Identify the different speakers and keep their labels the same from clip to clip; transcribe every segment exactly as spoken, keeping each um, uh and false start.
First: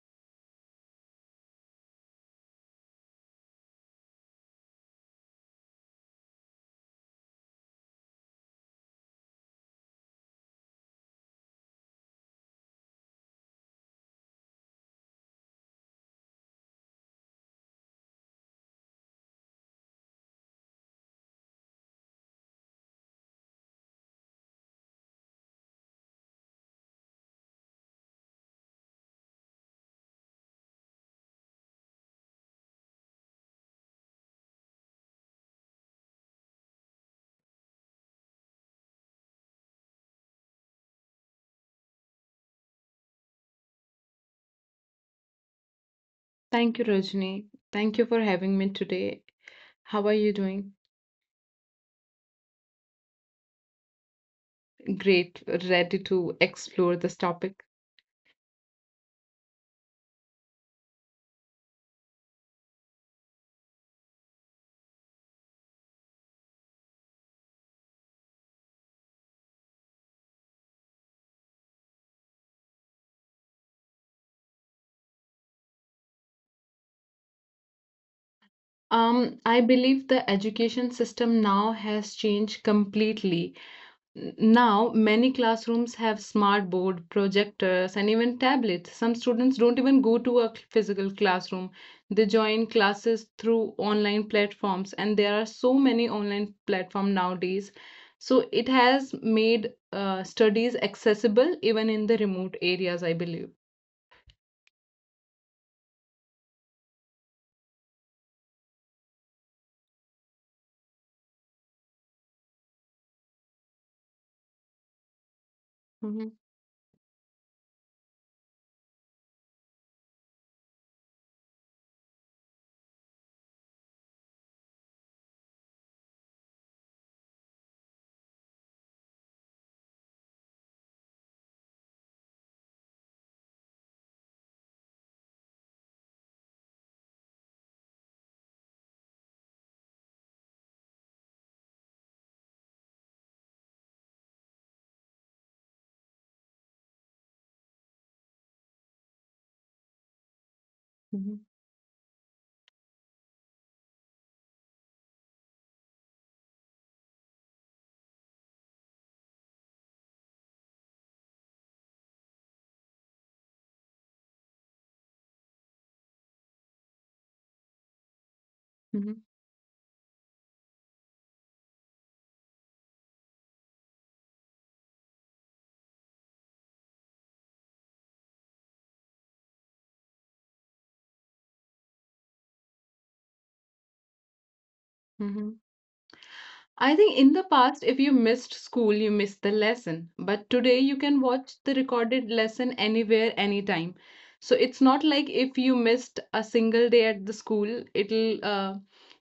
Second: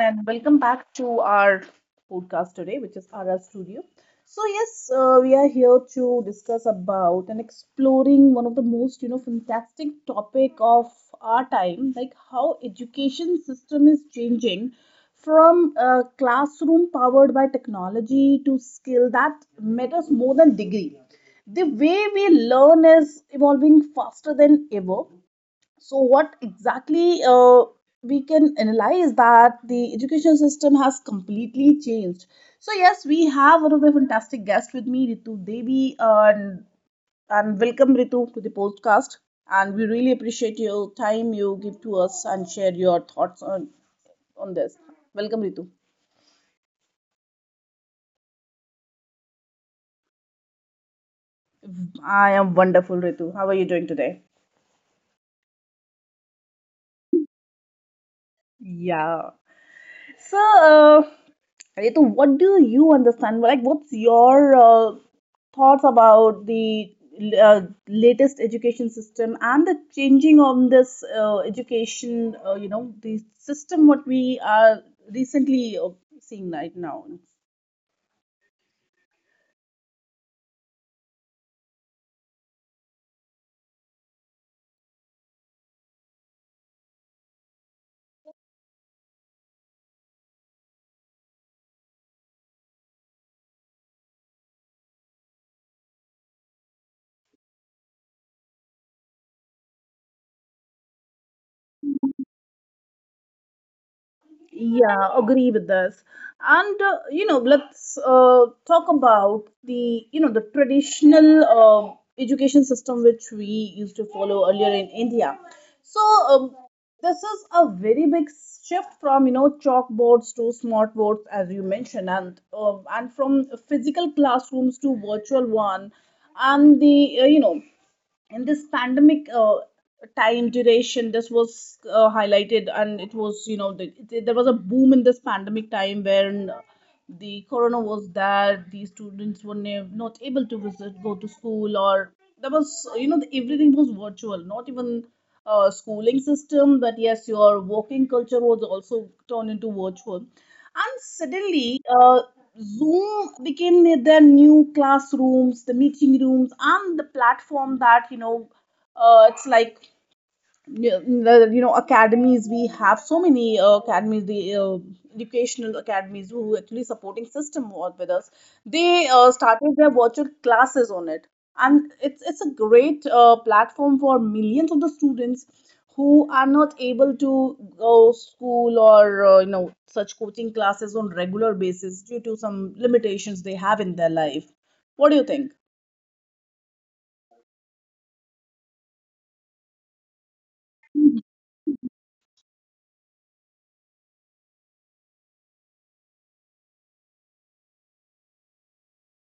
Speaker 1: and welcome back to our podcast today, which is R R Studio. So, yes, uh, we are here to discuss about and exploring one of the most, you know, fantastic topic of our time, like how education system is changing from a classroom powered by technology to skill that matters more than degree. The way we learn is evolving faster than ever, so what exactly uh, we can analyze that the education system has completely changed. So yes, we have one of the fantastic guests with me, Ritu Devi. And and welcome Ritu to the podcast, and we really appreciate your time you give to us and share your thoughts on on this. Welcome, Ritu.
Speaker 2: Thank you, Rajni. Thank you for having me today. How are you doing?
Speaker 1: I am wonderful, Ritu. How are you doing today?
Speaker 2: Great, ready to explore this topic.
Speaker 1: Yeah. So, uh, Ritu, what do you understand? Like, what's your uh, thoughts about the uh, latest education system and the changing on this uh, education, uh, you know, the system what we are recently uh, seeing right now?
Speaker 2: Um, I believe the education system now has changed completely. N- Now, many classrooms have smart board, projectors, and even tablets. Some students don't even go to a cl- physical classroom. They join classes through online platforms, and there are so many online platforms nowadays. So it has made uh, studies accessible even in the remote areas, I believe.
Speaker 1: Yeah, agree with this. And uh, you know, let's uh, talk about the, you know, the traditional uh, education system which we used to follow earlier in India. So
Speaker 2: Hmm.
Speaker 1: um, this is a very big shift from, you know, chalkboards to smart boards as you mentioned, and um and from physical classrooms to virtual one, and the uh, you know in this pandemic uh, time duration, this was uh, highlighted, and it was, you know, the, the- there was a boom in this pandemic time when the corona was there, the students were ne- not able to visit, go to school, or there was, you know, the, everything was virtual, not even uh, schooling system, but yes, your working culture was also turned into virtual. And
Speaker 2: Hmm.
Speaker 1: suddenly, uh, Zoom became their new classrooms, the meeting rooms, and the platform that, you know, uh, it's like you know, you know, academies, we have so many uh, academies, the uh, educational academies who actually supporting system work with us, they
Speaker 2: Hmm.
Speaker 1: uh, started their virtual classes on it. And it's it's a great uh, platform for millions of the students who are not able to go school or, uh, you know such coaching classes on regular basis due to some limitations they have in their life. What do you
Speaker 2: Hmm.
Speaker 1: think?
Speaker 2: I think in the past, if you missed school, you missed the lesson. But today, you can watch the recorded lesson anywhere, anytime. So it's not like if you missed a single day at the school, it'll, uh,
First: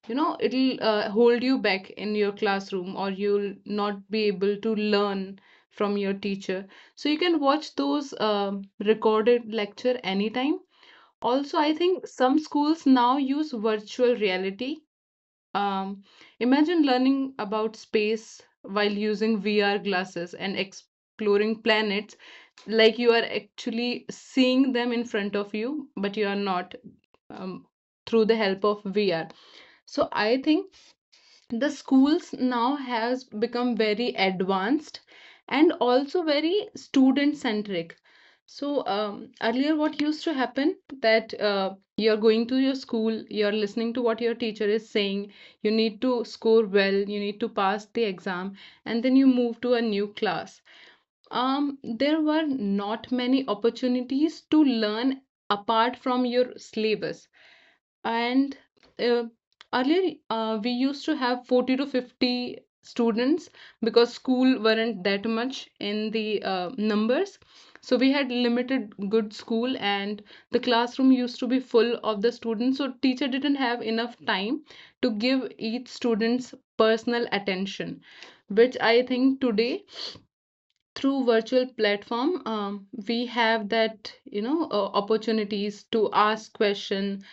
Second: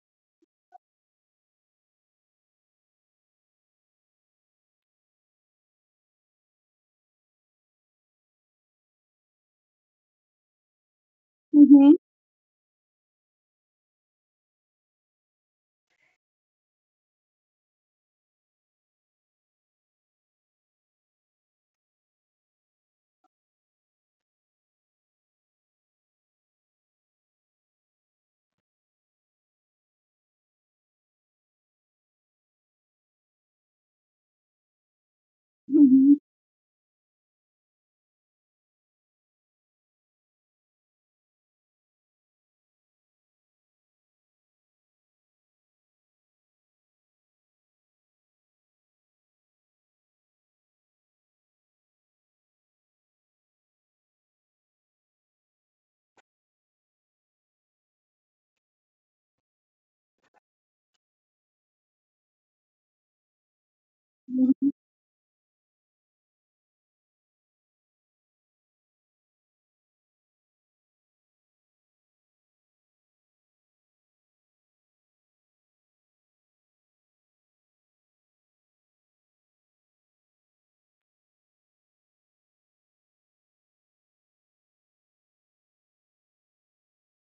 Speaker 2: you know, it'll uh, hold you back in your classroom or you'll not be able to learn from your teacher. So you can watch those um, recorded lecture anytime. Also, I think some schools now use virtual reality, um, imagine learning about space while using V R glasses and exploring planets like you are actually seeing them in front of you, but you are not um, through the help of V R. So I think the schools now has become very advanced and
Speaker 1: Hmm.
Speaker 2: also very student centric. So um, earlier what used to happen that uh, you're going to your school, you're listening to what your teacher is saying, you need to score well, you need to pass the exam, and then you move to a new class. Um, there were not many opportunities to learn apart from your syllabus, and uh, earlier uh, we used to have forty to fifty students because school weren't that much in the uh, numbers. So we had limited good school, and the classroom used to be full of the students, so teacher didn't have enough time to give each student's personal attention, which I think today, through virtual platform, um, we have that, you know, uh, opportunities to ask question,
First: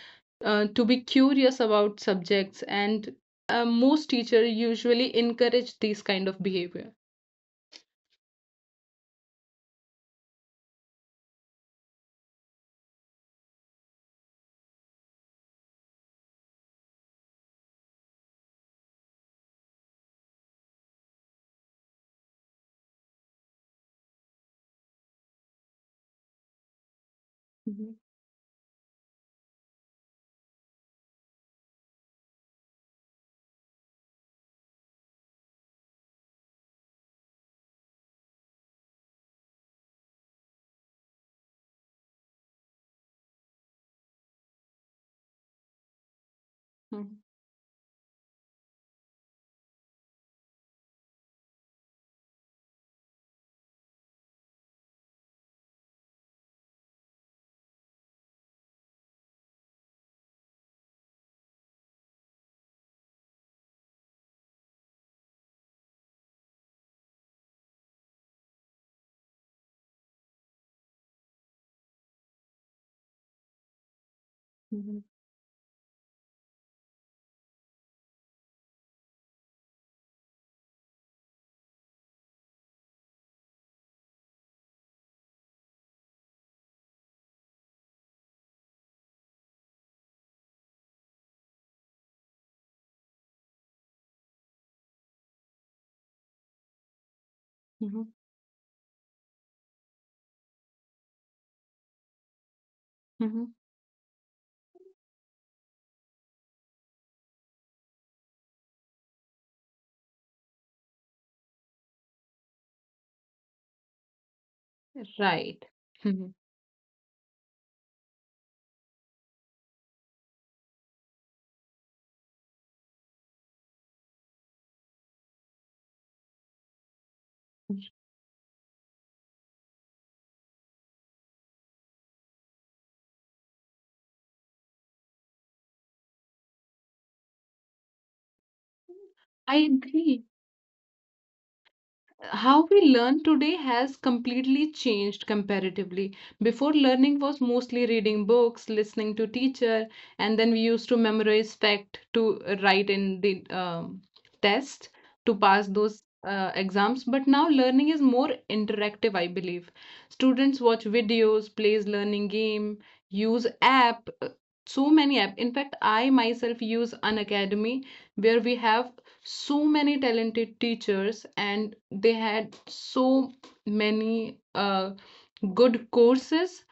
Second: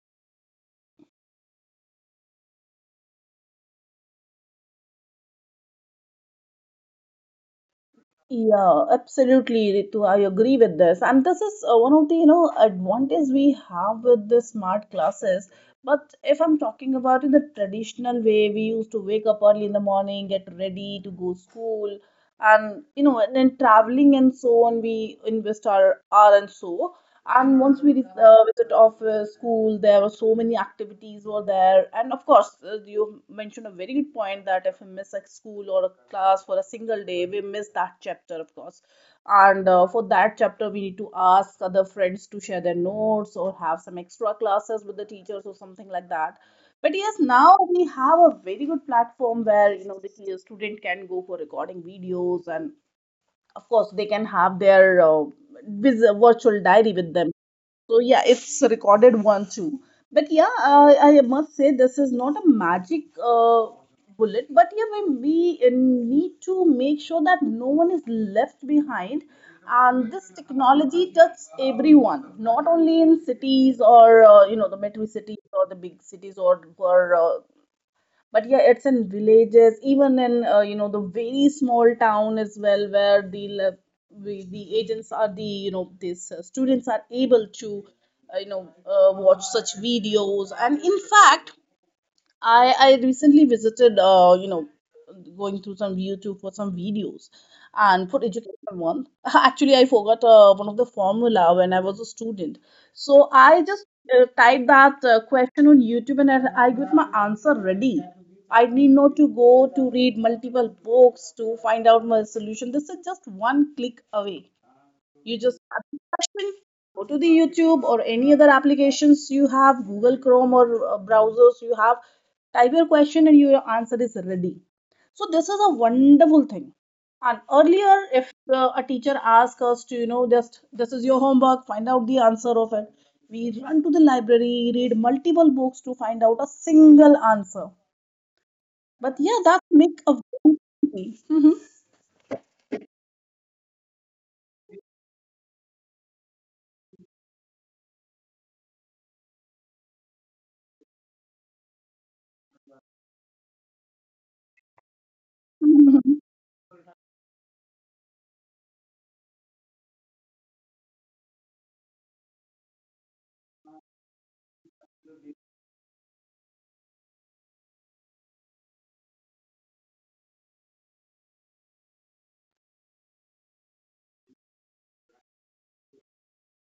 Speaker 2: uh, to be curious about subjects, and uh, most teacher usually encourage these kind of behavior.
Speaker 1: Yeah, absolutely, Ritu. I agree with this. And this is uh, one of the, you know, advantage we have with the smart classes. But if I'm talking about in the traditional way, we used to wake up early in the morning, get ready to go school, and you know, and then traveling and so on, we invest our hour and so. And once we
Speaker 2: Mhm.
Speaker 1: vis- uh, visit of uh, school, there were so many activities were there. And of course, uh, you mentioned a very good point that if we miss a school or a class for a single day, we miss that chapter, of course. And uh, for that chapter, we need to ask other friends to share their notes or have some extra classes with the teachers or something like that. But yes,
Speaker 2: Mhm.
Speaker 1: now we have a very good platform where, you know, the student can go for recording videos. And of course, they can have their uh, vis- virtual diary with them. So yeah, it's recorded one too. But yeah, I, I must say this is not a magic uh, bullet. But yeah, we, we uh, need to make sure that no one is left behind. And this technology touches everyone, not only in cities or, uh, you know the
Speaker 2: Mhm.
Speaker 1: metro cities or the big cities, or or uh, but yeah, it's in villages, even in, uh, you know the very small town as well, where the le- we, the agents are the, you know, these uh, students are able to uh, you know uh, watch such videos. And in fact, I I recently visited, uh, you know, going through some YouTube for some videos,
Speaker 2: Mhm.
Speaker 1: and for education one. Actually, I forgot uh, one of the formula when I was a student, so
Speaker 2: Mhm.
Speaker 1: I just uh, typed that uh, question on YouTube, and I, I got my answer ready. I need not to go to read multiple books to find out my solution. This is just one click away. You just
Speaker 2: Right.
Speaker 1: have the
Speaker 2: Mhm.
Speaker 1: question, go to the YouTube or any other applications you have, Google Chrome or uh, browsers you have, type your question and your answer is ready. So this is a wonderful thing. And earlier, if uh, a teacher asked us to, you know, just this is your homework, find out the answer of it, we run to the library, read multiple books to find out a single answer. But yeah,
Speaker 2: I
Speaker 1: that make a
Speaker 2: agree. How we learn today has completely changed comparatively. Before, learning was mostly reading books, listening to teacher, and then we used to memorize fact to write in the um, test to pass those
Speaker 1: Mhm.
Speaker 2: uh, exams. But now learning is more interactive, I believe. Students watch videos, plays learning game, use app. uh, So many app. In fact, I myself use an academy where we have so many talented teachers, and they had so many uh, good courses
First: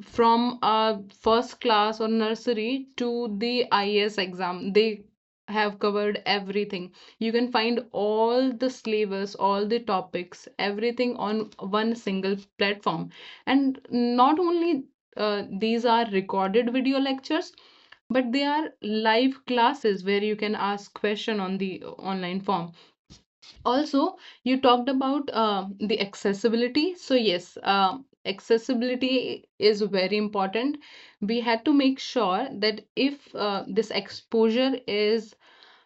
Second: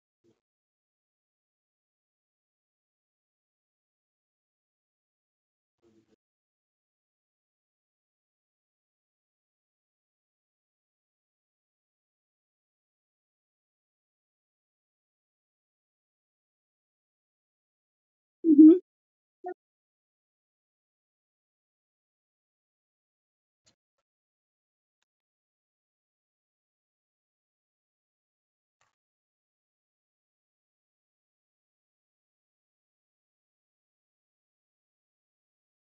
Speaker 2: from uh, first class or nursery to the I A S exam. They have covered everything. You can find all the syllabus, all the topics, everything on one single platform. And not only uh, these are recorded video lectures, but they are live classes where you can ask question on the online form. Also, you talked about um the accessibility. So yes, um accessibility is very important. We had to make sure that if uh, this exposure is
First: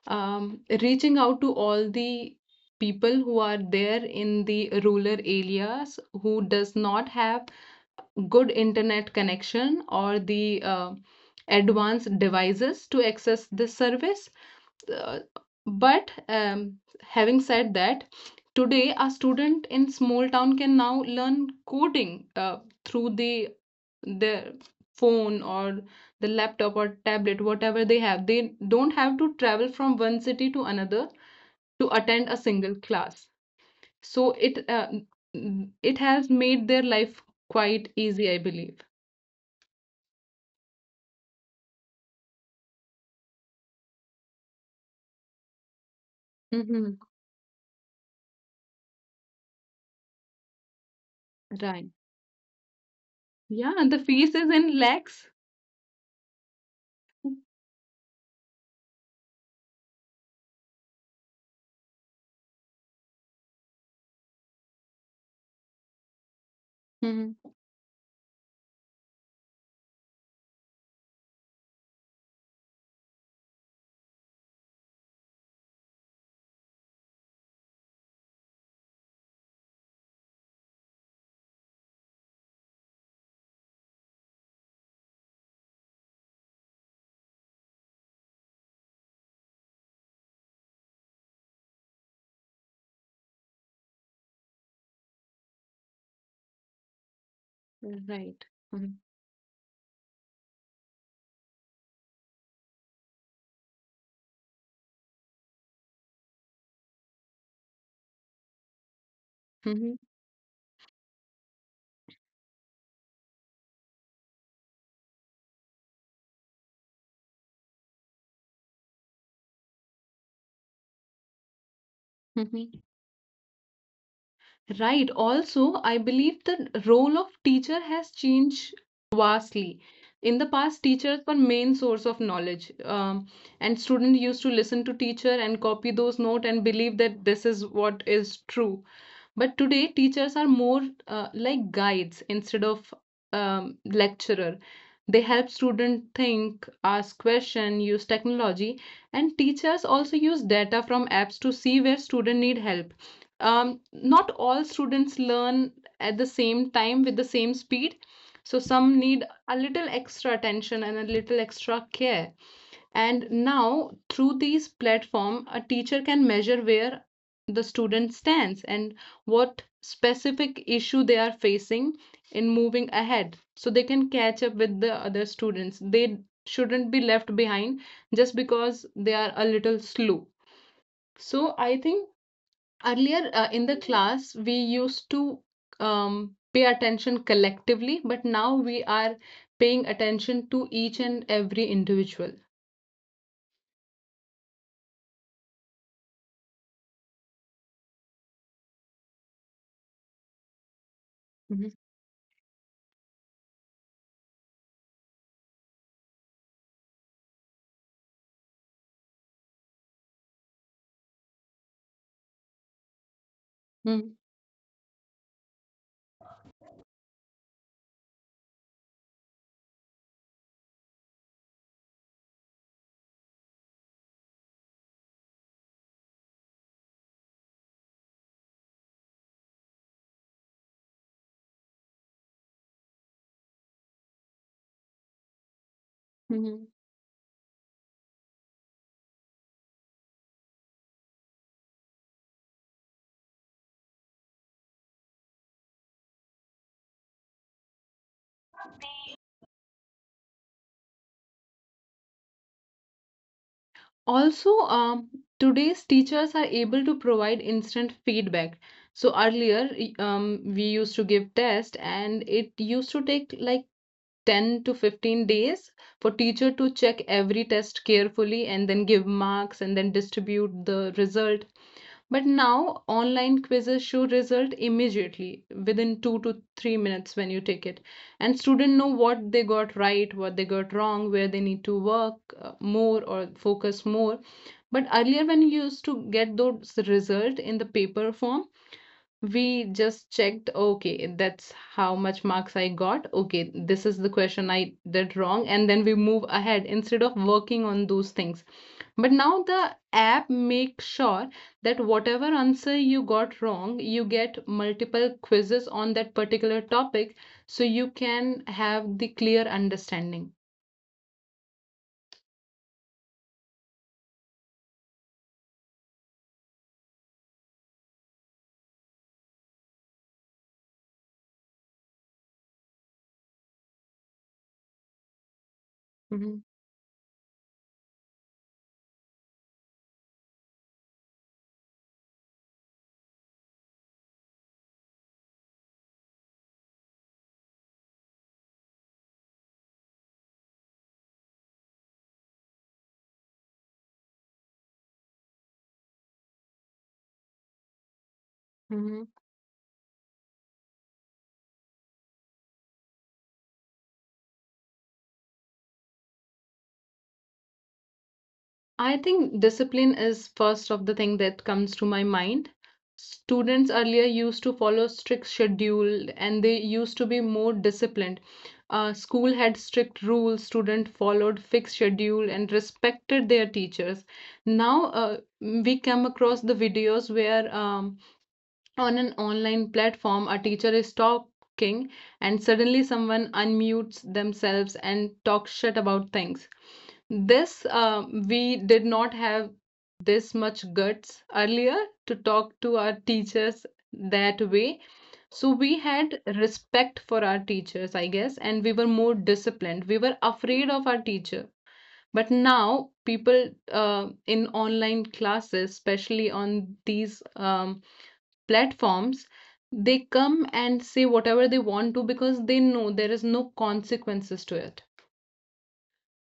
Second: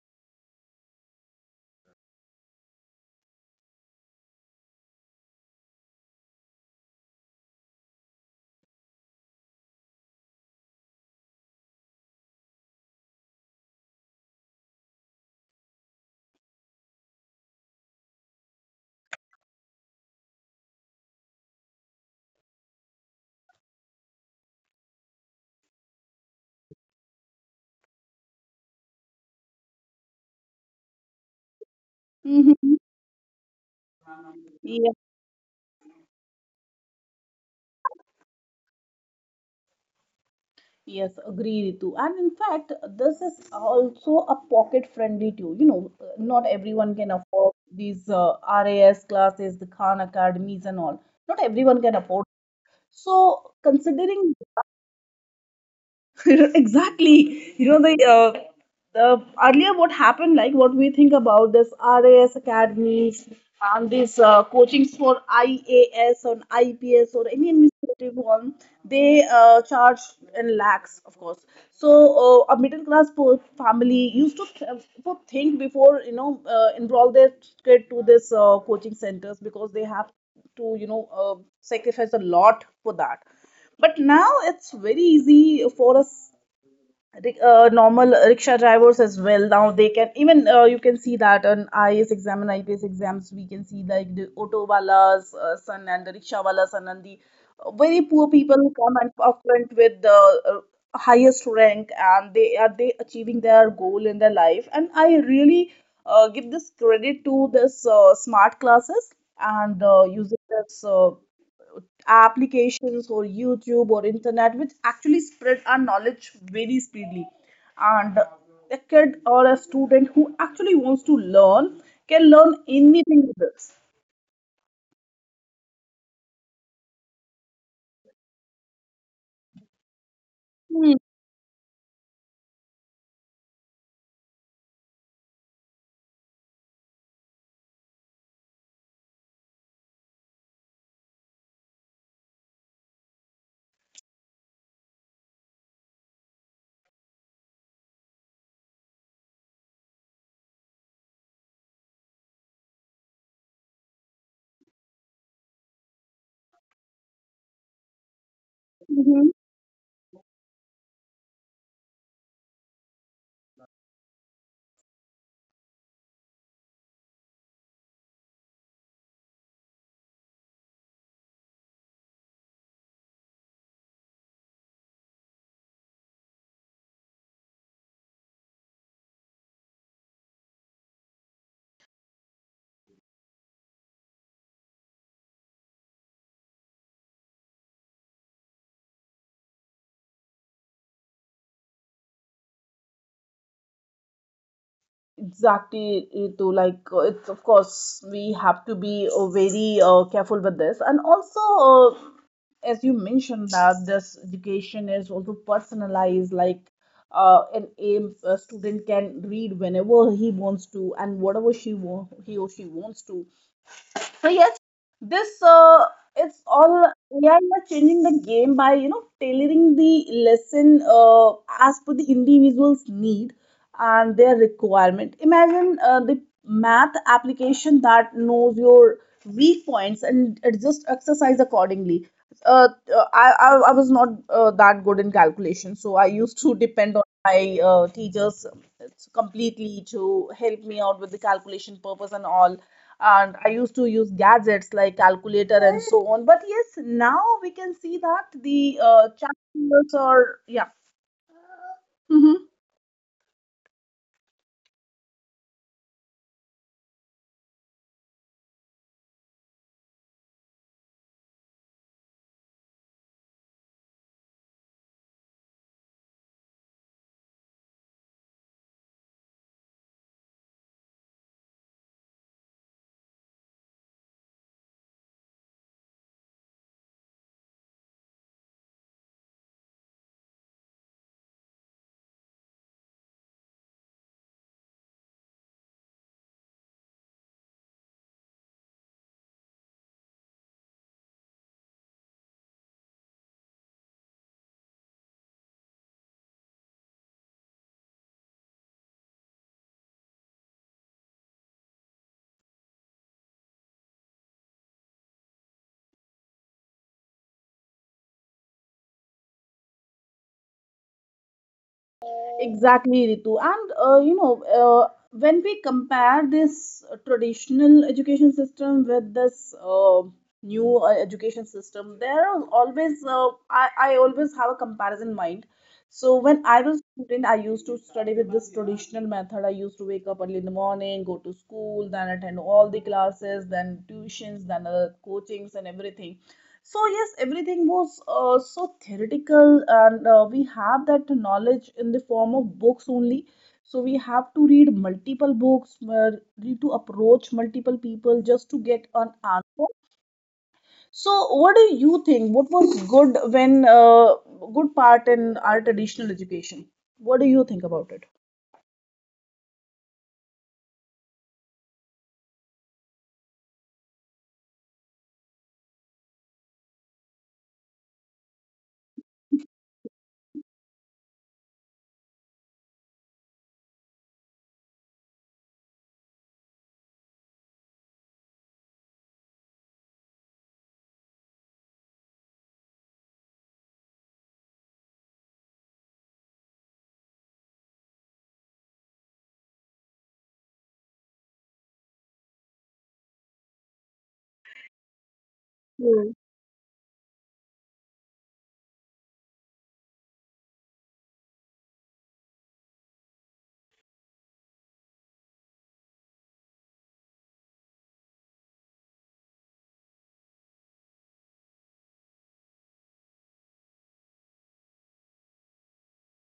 Speaker 2: um, reaching out to all the people who are there in the rural areas who does not have good internet connection or the uh, advanced devices to access this service. Uh, but um, having said that, today a student in small town can now learn coding uh, through the their phone or the laptop or tablet, whatever they have. They don't have to travel from one city to another to attend a
Speaker 1: Mhm.
Speaker 2: single class. So it uh,
Speaker 1: Mhm.
Speaker 2: it has made their life quite easy, I believe.
Speaker 1: Yes, agree, Ritu. And in fact, this is also a pocket-friendly tool. You know, not everyone
Speaker 2: Mm-hmm.
Speaker 1: can afford these uh, R A S classes, the Khan academies, and all. Not everyone
Speaker 2: Right.
Speaker 1: can afford. So,
Speaker 2: Yeah, and the
Speaker 1: considering
Speaker 2: fees is in lakhs.
Speaker 1: exactly, you know, the uh, the earlier what happened, like what we think about this RAS academies and these uh, coachings for IAS or IPS or
Speaker 2: Mhm.
Speaker 1: any administrative one, they uh, charge in lakhs, of course. So uh, a middle class po- family used to th- to think before, you know, uh, enroll their kid to this uh, coaching centers, because they have to, you know uh, sacrifice a lot for that. But now it's very easy for us. Ri- uh, normal rickshaw drivers as well. Now they can even uh, you can see that on I A S exam and I P S exams, we can see like the auto wala's uh, son and the rickshaw wala's son and the uh, very poor
Speaker 2: Right.
Speaker 1: people who come and up front with the uh, highest rank, and they are they achieving their goal in their life. And I really uh, give this credit to this uh, smart classes and
Speaker 2: Mm-hmm.
Speaker 1: uh, using this. Uh, applications or YouTube or internet, which actually spread our knowledge very speedily. And a kid or a student who actually wants to learn can learn
Speaker 2: Mm-hmm.
Speaker 1: anything with this.
Speaker 2: Right. Also, I believe the role of teacher has changed vastly. In the past,
Speaker 1: Hmm.
Speaker 2: teachers were main source of knowledge, um, and students used to listen to teacher and copy those note and believe that this is what is true. But today, teachers are more uh, like guides instead of um, lecturer. They help students think, ask question, use technology, and teachers also use data from apps to see where students need help. Um, not all students learn at the same time with the same speed, so some need a little extra attention and a little extra care. And now, through these platform, a teacher can measure where the student stands and what specific issue they are facing in moving ahead, so they can catch up with the other students. They shouldn't be left behind just because they are a little slow. So I think earlier, uh, in the class we used to um, pay attention collectively, but now we are paying attention to each and every individual.
Speaker 1: Exactly, Ritu. Like, uh, it's of course we have to be uh, very uh, careful with this, and also,
Speaker 2: Mhm.
Speaker 1: uh, as you mentioned, that this education is also personalized. Like, uh, an a, a student can read whenever he wants to and whatever she wa- he or she wants to.
Speaker 2: Mhm.
Speaker 1: So yes, this uh, it's all A I are changing the game by, you know, tailoring the lesson uh, as per the individual's need and their requirement. Imagine uh, the math application that knows your weak points and it just exercise accordingly. Uh, uh, I, I I was not uh, that good in calculation, so I used to
Speaker 2: Mhm.
Speaker 1: depend on my uh, teachers completely to help me out with the calculation purpose and all. And I used to use gadgets like calculator and so on. But yes, now we can see that the uh, chapters are yeah. Mhm.
Speaker 2: Also, um, today's teachers are able to provide instant feedback. So earlier, y- um, we used to give test, and it used to take like ten to fifteen days for teacher to check every test carefully and then give marks and then distribute the result. But now online quizzes show result immediately within two to three minutes when you take it and student know what they got right, what they got wrong, where they need to work uh, more or focus more. But earlier when you used to get those result in the paper form, we just checked, okay, that's how much marks I got. Okay, this is the question I did wrong. And then we move ahead instead of working on those things. But now the app makes sure that whatever answer you got wrong, you get multiple quizzes on that particular topic so you can have the clear understanding.
Speaker 1: Exactly, Ritu. And uh, you know, uh, when we compare this traditional education system with this uh, new uh, education system, there are always uh, I, I always have a comparison mind. So when
Speaker 2: Mhm,
Speaker 1: I was a student, I used to study with this traditional method. I used to wake up early in the morning, go to school, then attend all the classes, then tuitions, then other coachings and everything. So yes, everything was uh, so theoretical, and uh, we have that knowledge in the form of books only. So we have to read multiple books, uh, need to approach multiple people just to get
Speaker 2: mhm.
Speaker 1: an answer. So what do you think, what was good when uh, good part in our traditional education, what do you think about it?
Speaker 2: I think discipline is first of the thing that comes to my mind. Students earlier used to follow strict schedule and they used to be more disciplined. Uh, school had strict rules, student followed fixed schedule and respected their teachers. Now uh, we come across the videos where um, on an online platform a teacher is talking and suddenly someone unmutes themselves and talks shit about things this, um, we did not have this much guts earlier to talk to our teachers that way. So we
Speaker 1: Hmm.
Speaker 2: had respect for our teachers, I guess, and we were more disciplined. We were afraid of our teacher. But now, people uh, in online classes, especially on these um, platforms, they come and say whatever they want to because they know there is no consequences to it.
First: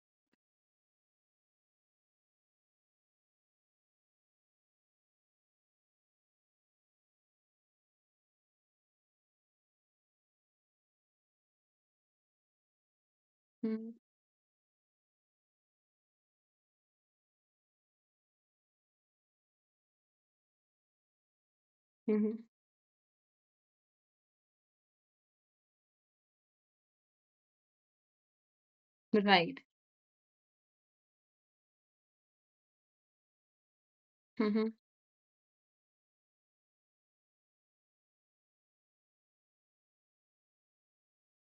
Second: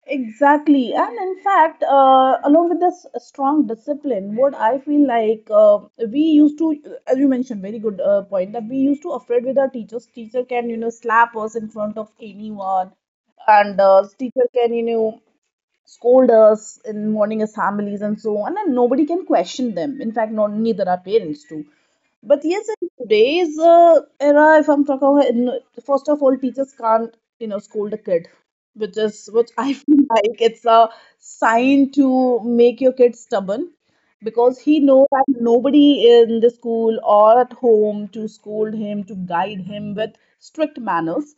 Speaker 1: Exactly. And in fact, uh, along with this strong discipline, what I feel like, uh, we used to, as you mentioned, very good uh, point, that we used to afraid with our teachers. Teacher can, you know, slap us in front of anyone. And
Speaker 2: Mhm.
Speaker 1: uh, teacher can, you know, scold us in morning assemblies and so on, and nobody can question them. In fact, not neither our parents do.
Speaker 2: Mhm.
Speaker 1: But yes, in today's uh, era, if I'm talking about, in- first of all, teachers can't, you know, scold a kid, which is which
Speaker 2: Right.
Speaker 1: I feel like it's a sign to make your kid stubborn, because
Speaker 2: Mhm.
Speaker 1: he knows that nobody in the school or at home to scold him, to guide him with strict manners.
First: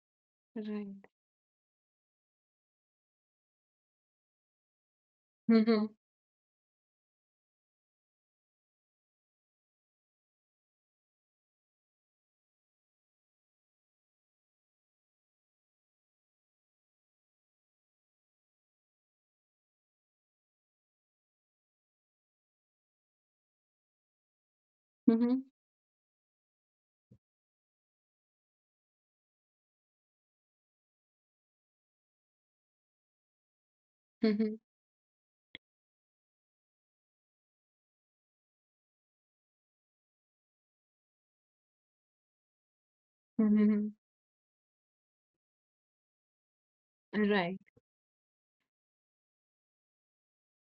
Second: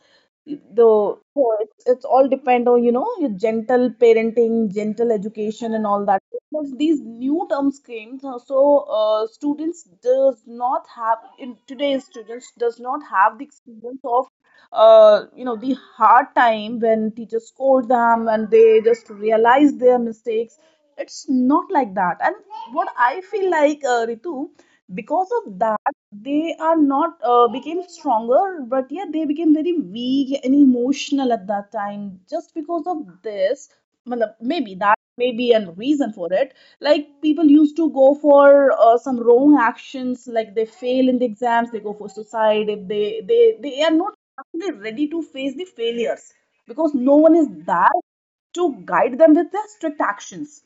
Speaker 1: The
Speaker 2: Right.
Speaker 1: so it's, it's all depend on, you know, your gentle parenting, gentle education, and
Speaker 2: Mhm.
Speaker 1: all that. Because these new terms came, so so, uh, students does not have in today's students does not have the experience of uh, you know the hard time when teachers scold them and they just realize their mistakes. It's not like that. And what I feel like, uh, Ritu, because
Speaker 2: Mhm.
Speaker 1: of that they are not, uh, became stronger but yet they became very weak and emotional at that time just because of this matlab,
Speaker 2: Mhm.
Speaker 1: maybe that may be a reason for it. Like people used to go for uh, some wrong actions, like they fail in the exams, they go for suicide. If they they they
Speaker 2: Mhm.
Speaker 1: are not actually ready to face the failures, because no one is
Speaker 2: Right.
Speaker 1: there to guide them with their strict actions.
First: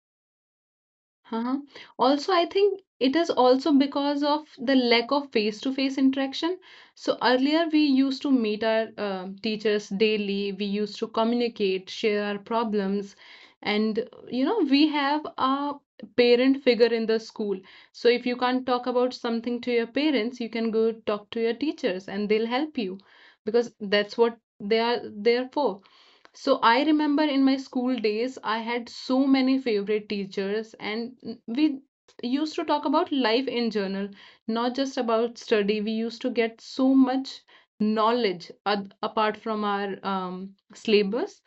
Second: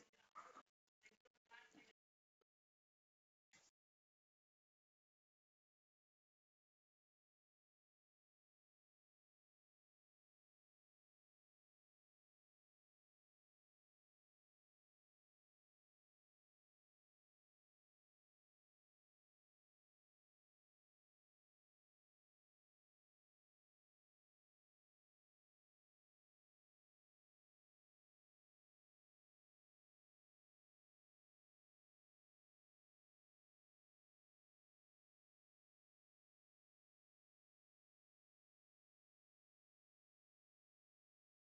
Speaker 2: Uh-huh. Also, I think it is also because of the lack of face-to-face interaction. So earlier we used to meet our um teachers daily. We used to communicate, share our problems, and you know, we have a parent figure in the school. So if you can't talk about something to your parents, you can go talk to your teachers and they'll help you because that's what they are there for So I remember in my school days, I had so many favorite teachers, and we used to talk about life in general, not just about study. We used to get so much knowledge ad- apart from our um, syllabus.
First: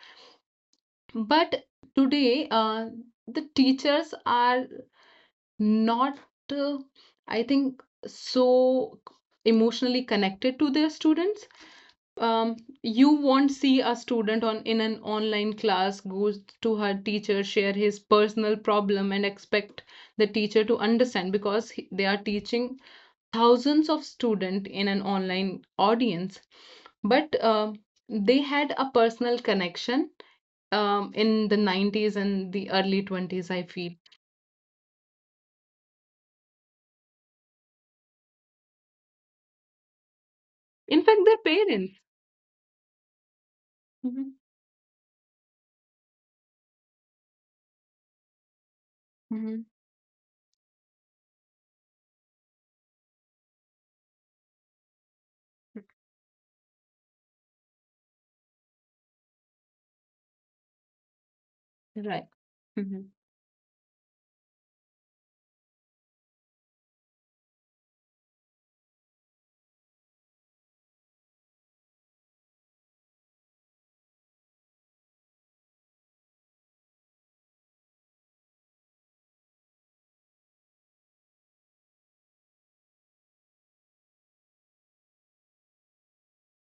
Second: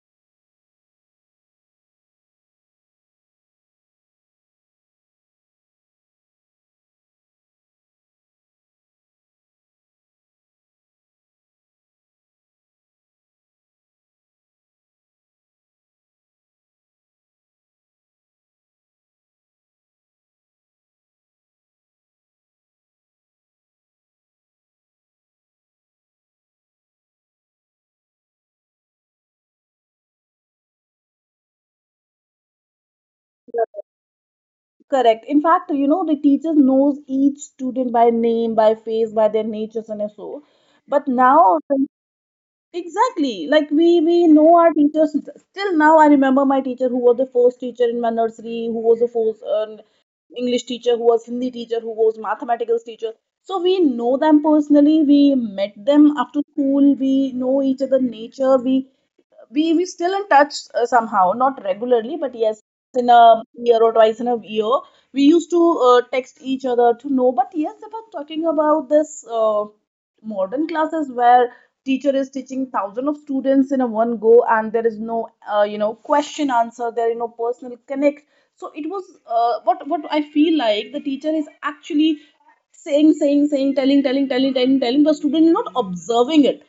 Speaker 2: But today, uh, the teachers are not, uh, I think, so emotionally connected to their students um, you won't see a student on in an online class goes to her teacher share his personal problem and expect the teacher to understand because he- they are teaching thousands of students in an online audience but uh, they had a personal connection um, in the nineties and the early twenties I feel
Speaker 1: Correct. In fact, you know, the teacher knows each student by name, by face, by their natures and so.
Speaker 2: in
Speaker 1: But
Speaker 2: fact their
Speaker 1: now,
Speaker 2: parents
Speaker 1: exactly, like we we
Speaker 2: hmm
Speaker 1: know our teachers. Still now, I remember my teacher who was the first teacher in my nursery, who was the first
Speaker 2: Mm-hmm.
Speaker 1: uh, English teacher, who was Hindi teacher, who was mathematics teacher. So we know them personally. We met them after school. We know each other nature. We we we still in touch, uh, somehow, not regularly,
Speaker 2: right
Speaker 1: but yes,
Speaker 2: hmm
Speaker 1: in a year or twice in a year, we used to uh, text each other to know. But yes, if I'm talking about this uh, modern classes where teacher is teaching thousand of students in a one go, and there is no, uh, you know, question answer, there is no personal connect. So it was, uh, what what I feel like, the teacher is actually saying saying saying telling telling telling telling telling the student is not observing it.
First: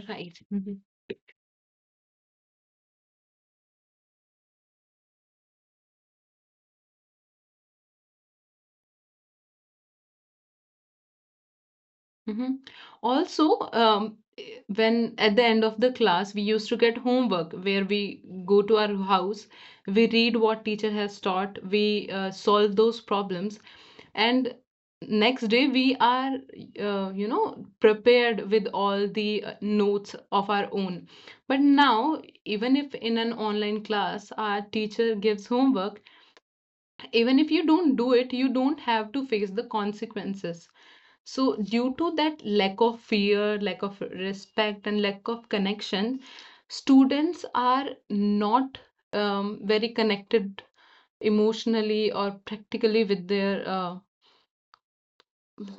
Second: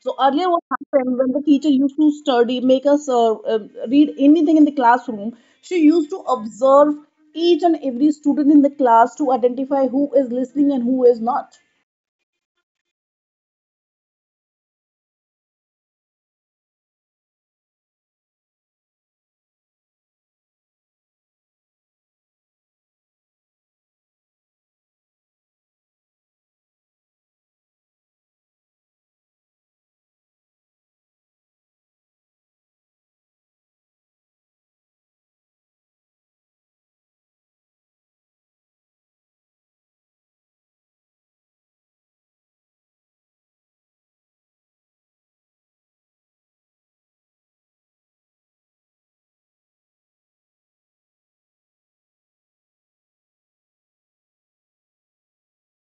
Speaker 1: So earlier, what
Speaker 2: Mhm.
Speaker 1: happened, when the teacher used to study, make us uh, uh, read anything in the classroom, she used to observe each and every student in the class to identify who is listening and who is not.
Speaker 2: Mhm. Also, um, eh, when at the end of the class, we used to get homework where we go to our house, we read what teacher has taught, we uh, solve those problems, and next day we are, uh, you know, prepared with all the uh, notes of our own. But now, even if in an online class our teacher gives homework, even if you don't do it, you don't have to face the consequences. So, due to that lack of fear, lack of respect, and lack of connection, students are not um, very connected emotionally or practically with their uh,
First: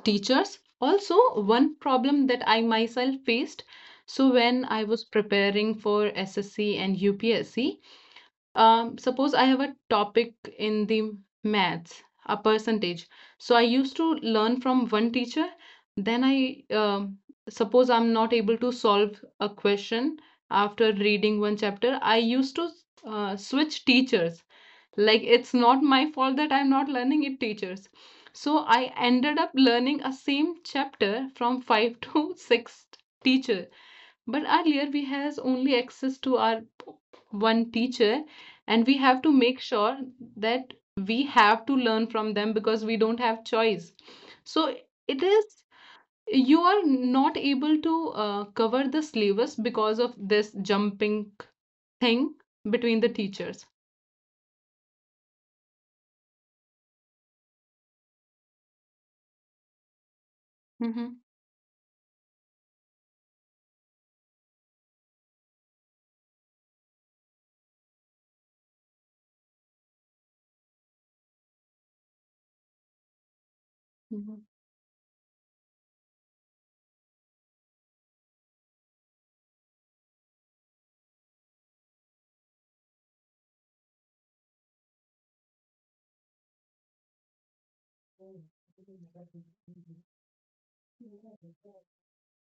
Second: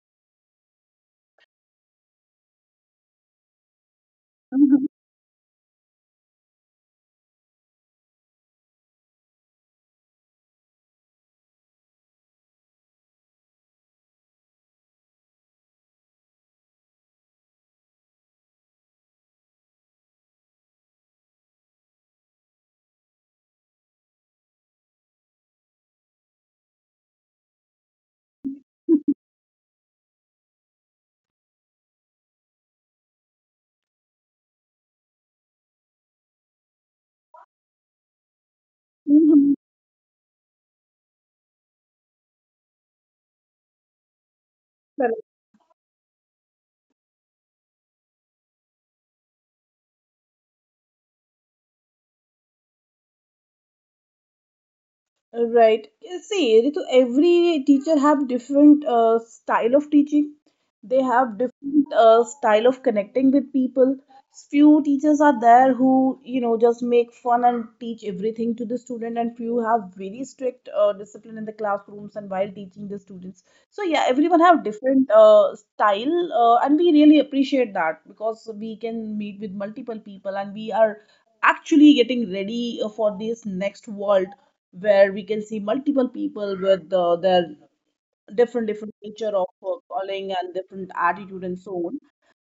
Speaker 2: teachers. Also, one problem that I myself faced. So, when I
Speaker 1: Mhm.
Speaker 2: was preparing for S S C and U P S C, um, suppose I have a topic in the maths, a percentage. So I used to learn from one teacher. Then I um, suppose I'm not able to solve a question after reading one chapter. I used to uh, switch teachers. Like it's not my fault that I'm not learning it teachers. So I ended up learning a same chapter from five to six teacher, but earlier we has only access to our one teacher and we have to
Speaker 1: Mhm.
Speaker 2: make sure that we have to learn from them because we don't have choice. So it is you are not able to uh, cover the syllabus because of this jumping thing between the teachers.
Speaker 1: Right. See, Ritu, every teacher have different uh, style of teaching. They
Speaker 2: Mm-hmm.
Speaker 1: have different uh, style of connecting with people. Few teachers are there who, you know, just make fun and teach everything to the student, and few have very strict uh, discipline in the classrooms and while teaching the students. So yeah, everyone
Speaker 2: Mm-hmm.
Speaker 1: have different uh, style, uh, and we really appreciate that, because we can meet with multiple people and we are actually getting ready uh, for this next world, where we can see multiple people with uh, their different different nature of uh, calling, and different attitude, and so on.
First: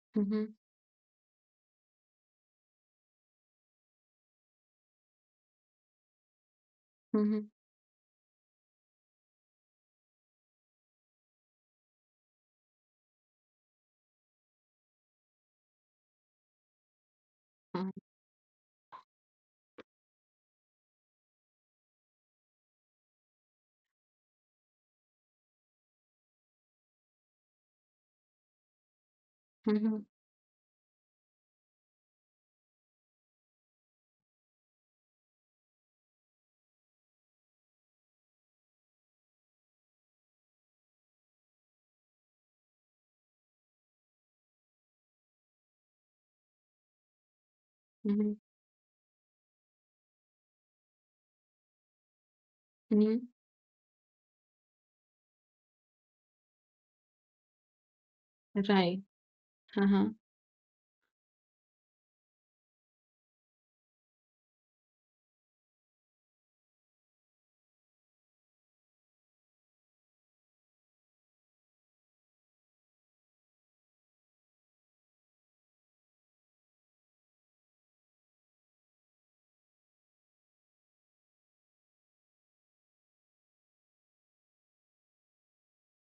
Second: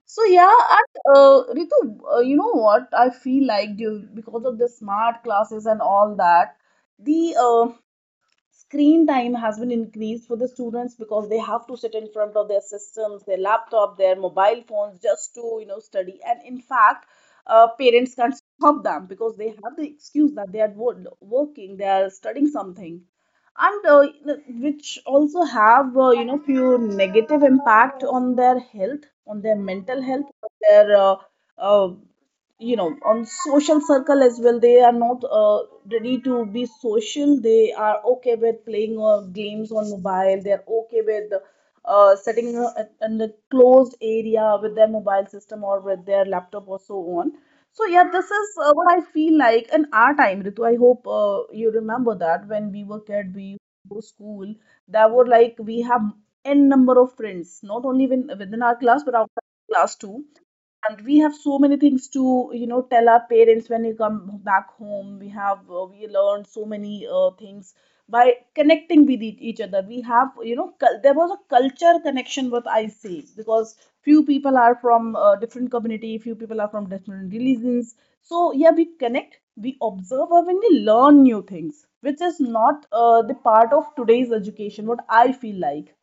Speaker 1: So
Speaker 2: Mm-hmm.
Speaker 1: yeah, and uh, Ritu, uh, you know what I feel like, due because of the smart classes and all that, the
Speaker 2: Mm-hmm.
Speaker 1: uh, screen time has been increased for the students, because they have to sit in front of their systems, their laptop, their mobile phones, just to, you know, study. And in fact, uh, parents can't stop them, because they have the excuse that they are wo- working, they are studying something. And uh, which also have, uh, you know, few negative impact on their health, on their
Speaker 2: Mm-hmm.
Speaker 1: mental health, on their uh, uh, you know, on social circle as well. They are not uh, ready to be social. They are okay with playing uh, games on mobile. They're okay with uh, setting uh, in a closed area with their mobile system, or with their laptop, or so on. So yeah, this is uh, what I feel like. In our time, Ritu, I hope uh, you remember that when we were
Speaker 2: Mm-hmm.
Speaker 1: kid, we go to school. That were like, we have n number of friends, not only within, within our
Speaker 2: Right.
Speaker 1: class but outside class
Speaker 2: Uh-huh.
Speaker 1: too. And we have so many things to, you know, tell our parents when we come back home. We have, uh, we learned so many uh, things by connecting with e- each other. We have, you know, cul- there was a culture connection, what I say, because few people are from uh, different community, few people are from different religions. So yeah, we connect, we observe, or when we learn new things, which is not uh, the part of today's education, what I feel like.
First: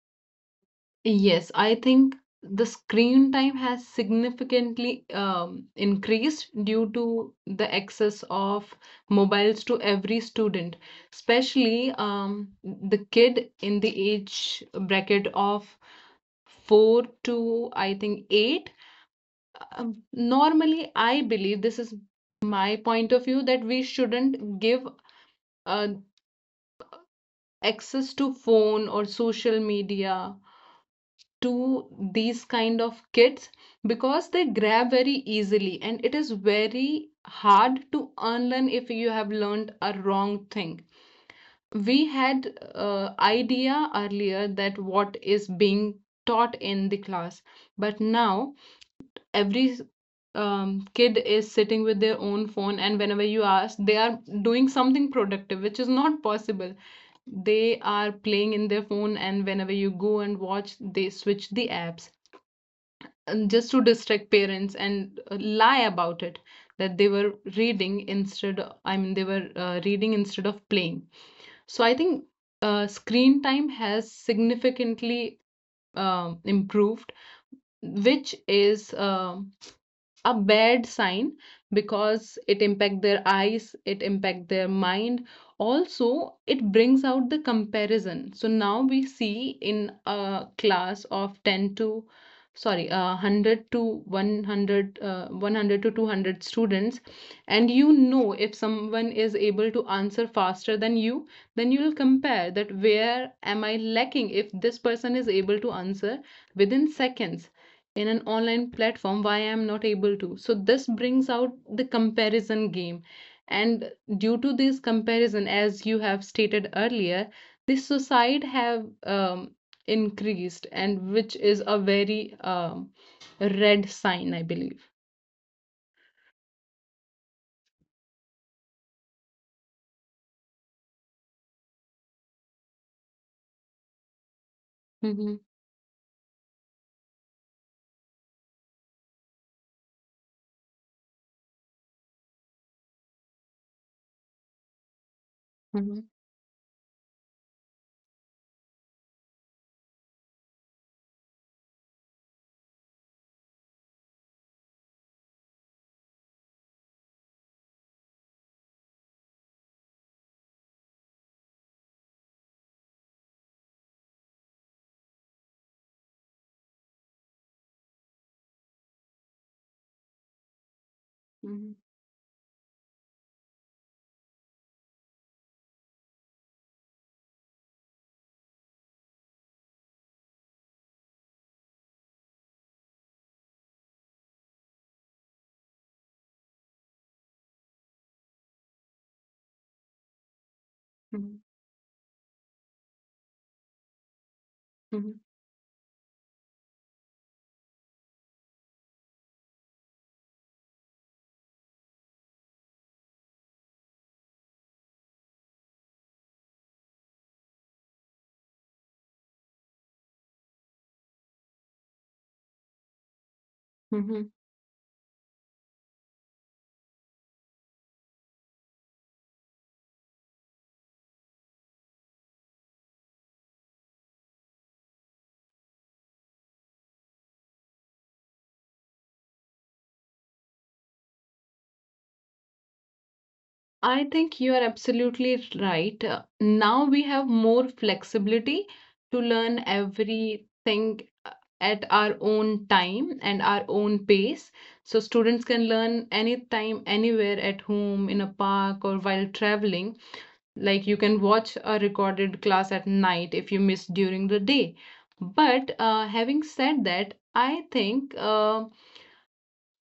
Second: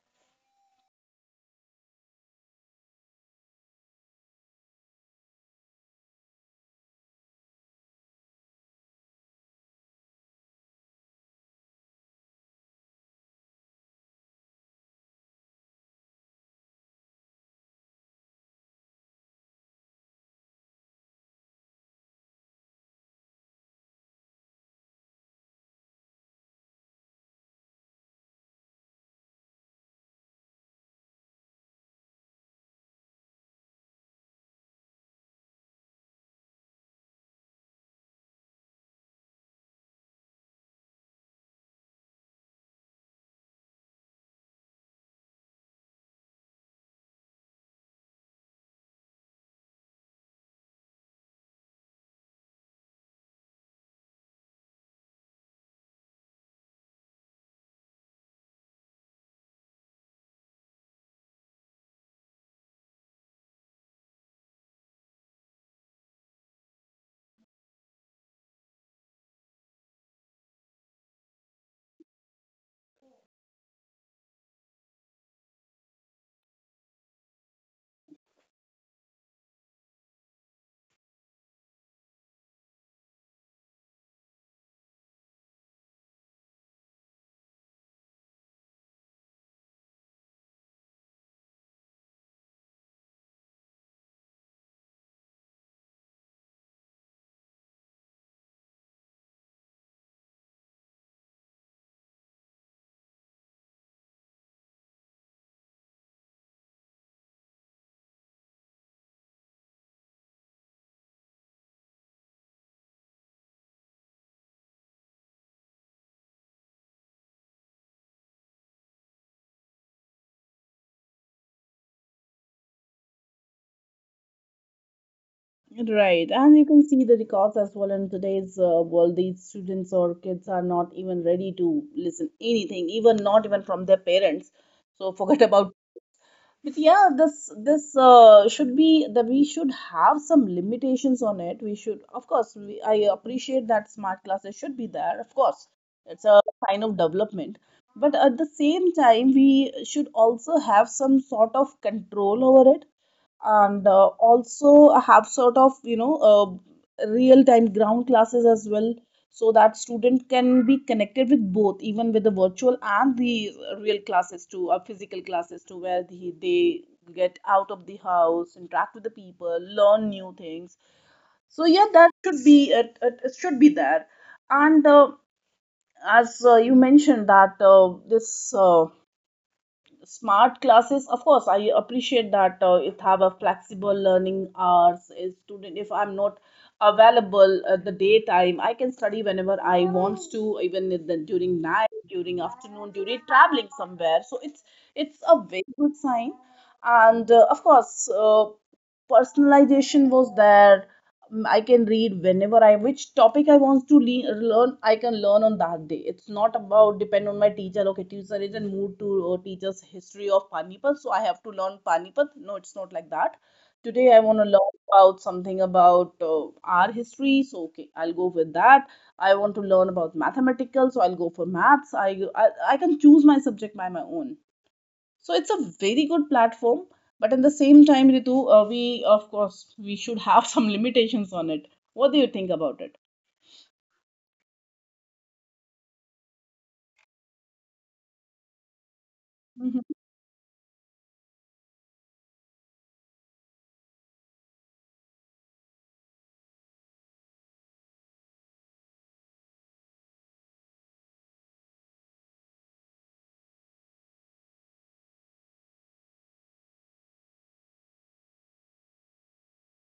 Speaker 2: Yes, I think the screen time has significantly um, increased due to the access of mobiles to every student, especially um, the kid in the age bracket of four to I think eight. Um, normally, I believe this is my point of view that we shouldn't give uh, access to phone or social media to these kind of kids because they grab very easily, and it is very hard to unlearn if you have learned a wrong thing. We had uh, idea earlier that what is being taught in the class, but now every um, kid is sitting with their own phone, and whenever you ask, they are doing something productive, which is not possible. They are playing in their phone, and whenever you go and watch, they switch the apps and just to distract parents and uh, lie about it that they were reading instead. I mean, they were uh, reading instead of playing. So I think uh, screen time has significantly um improved, which is um a bad sign, because it impact their eyes, it impact their mind. Also, it brings out the comparison. So now we see in a class of ten to, sorry, uh, one hundred to one hundred, uh, one hundred to two hundred students, and you know, if someone is able to answer faster than you, then you will compare that where am I lacking. If this person is able to answer within seconds in an online platform, why I'm not able to? So this brings out the comparison game. And due to this comparison, as you have stated earlier, the suicide have um, increased, and which is a very um, red sign, I believe.
Speaker 1: Right, and you can see the records as well in today's uh, world. These students or kids are not even ready to listen anything, even not even from their parents. So
Speaker 2: Mhm,
Speaker 1: forget about. But yeah, this this uh, should be that we should have some limitations on it. We should, of course, we, I appreciate that smart classes should be there. Of course,
Speaker 2: mhm,
Speaker 1: it's a sign of development. But at the same time, we should also have some sort of control over it, and uh, also have sort of, you know, uh, real time ground classes as well, so that student can be connected with both, even with the virtual and the real classes too or physical classes too, where the, they get out of the house, interact with the people, learn new things. So
Speaker 2: mhm,
Speaker 1: yeah, that should be it, it, it should be there. And uh, as uh, you mentioned that uh, this uh, smart classes, of course I appreciate that, uh, it have a flexible learning hours. A student, if I'm not available at the daytime, I can study whenever I wants to, even in the,
Speaker 2: mhm,
Speaker 1: during night, during afternoon, during traveling somewhere. So it's it's
Speaker 2: mhm,
Speaker 1: a very good sign. And uh, of course, uh, personalization was there. Mm, I can read whenever I, which topic I want to le- learn, I can learn on that day. It's not about depend on my teacher. Okay, teacher is in mood to uh, teach us history of panipat, so I have to learn panipat. No, it's not like that. Today I
Speaker 2: mhm.
Speaker 1: want to learn about something about uh, our history, so okay, I'll go with that. I want to learn about mathematical, so I'll go for maths. I, I I can choose my subject by my own. So it's a very good platform. But at the same time, Ritu, uh, we, of course, we should have some limitations on it. What do you think about it?
Speaker 2: I think you are absolutely right. Uh, now we have more flexibility to learn
Speaker 1: Mhm.
Speaker 2: everything at our own time and our own pace. So students can learn anytime, anywhere, at home, in a park, or while traveling. Like, you can watch a recorded class at night if you miss during the day. But uh, having said that, I think uh,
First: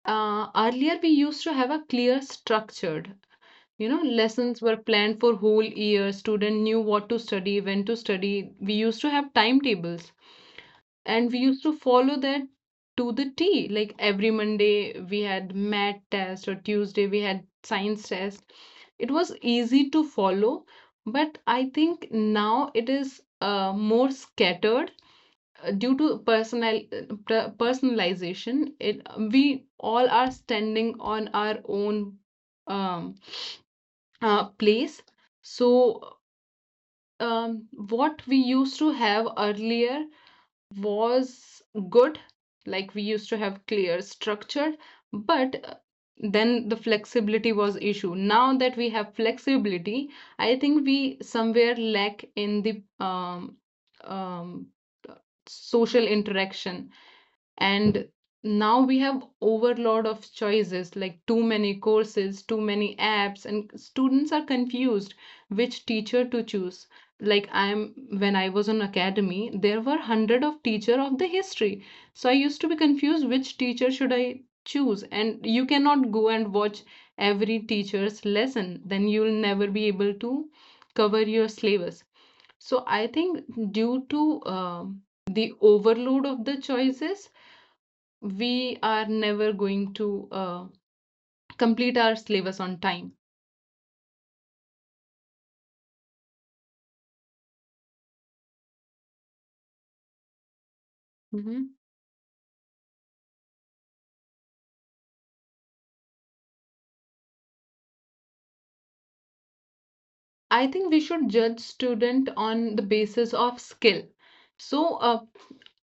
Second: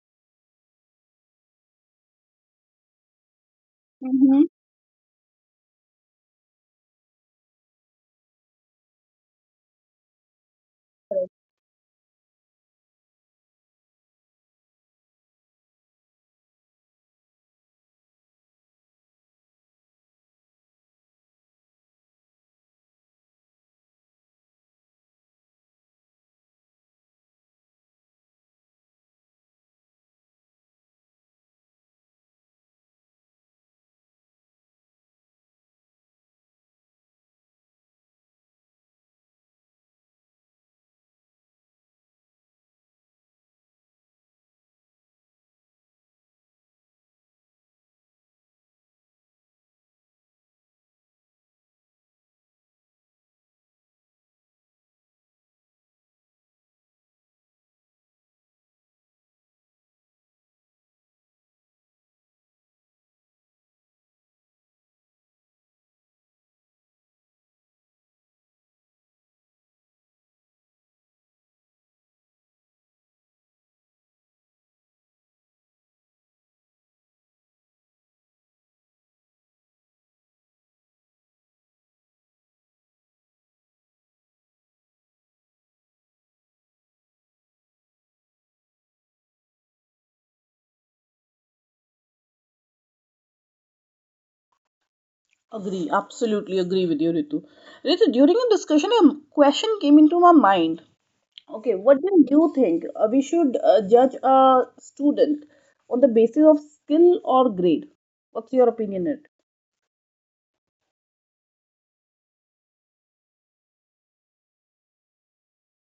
Speaker 2: uh, earlier we used to have a clear structured, you know
Speaker 1: Mhm.
Speaker 2: lessons were planned for whole year, student knew what to study, when to study. We used to have timetables, and we used to follow that to the T. Like every Monday we had math test, or Tuesday we had science test. It was easy to follow, but I think now it is uh, more scattered uh, due to personal uh, personalization. It We all are standing on our own um, uh, place. So um, what we used to have earlier was good, like we used to have clear structure, but uh, then the flexibility was issue. Now that we have flexibility, I think we somewhere lack in the um, um, social interaction. And now we have overload of choices, like too many courses, too many apps, and students are confused which teacher to choose. Like, I am when I was on academy, there were hundred of teacher of the history, so I used to be confused which teacher should I choose. And you cannot go and watch every teacher's lesson, then you'll never be able to cover your syllabus. So I think due to um the overload of the choices, we are never going to uh, complete our syllabus on time.
Speaker 1: Agree, absolutely agree with you, Ritu. Ritu, during the discussion, a question came into my mind.
Speaker 2: Mm-hmm.
Speaker 1: Okay, what do you think? Uh, we should uh, judge a student on the basis of skill or grade? What's your opinion? It
Speaker 2: I think we should judge student on the basis of skill. So uh,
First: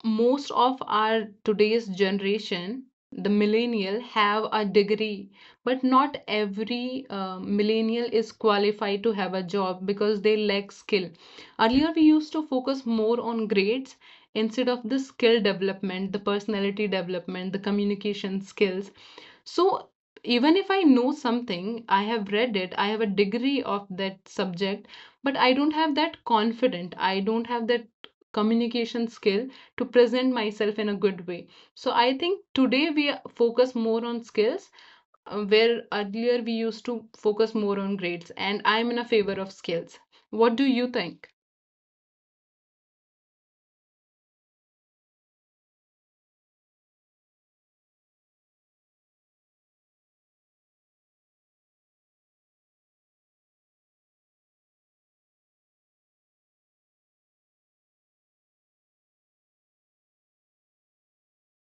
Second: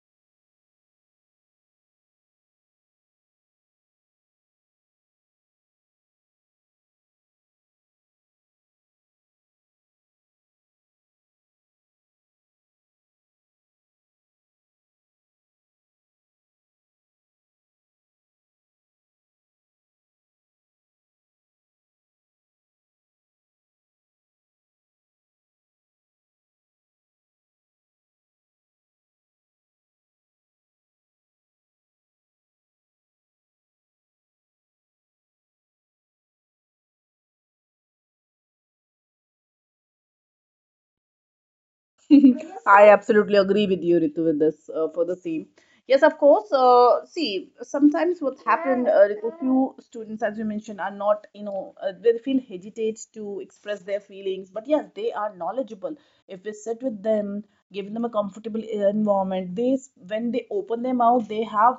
Speaker 2: most of our today's generation, the millennial, have a degree, but not every uh, millennial is qualified to have a job because they lack skill. Earlier, we used to focus more on grades instead of the skill development, the personality development, the communication skills. So even if I know something, I have read it, I have a degree of that subject, but I don't have that confident, I don't have that communication skill to present myself in a good way. So I think today we focus more on skills, uh, where earlier we used to focus more on grades, and I'm in a favor of skills. What do you think?
Speaker 1: I absolutely agree with you, Ritu, with this uh, for the same. Yes, of course. Uh, see, sometimes what's happened, uh, Ritu, few students, as you mentioned, are not, you know, uh, they feel hesitate to express their feelings. But yes, they are knowledgeable. If we sit with them, give them a comfortable environment, they, s- when they open their mouth, they have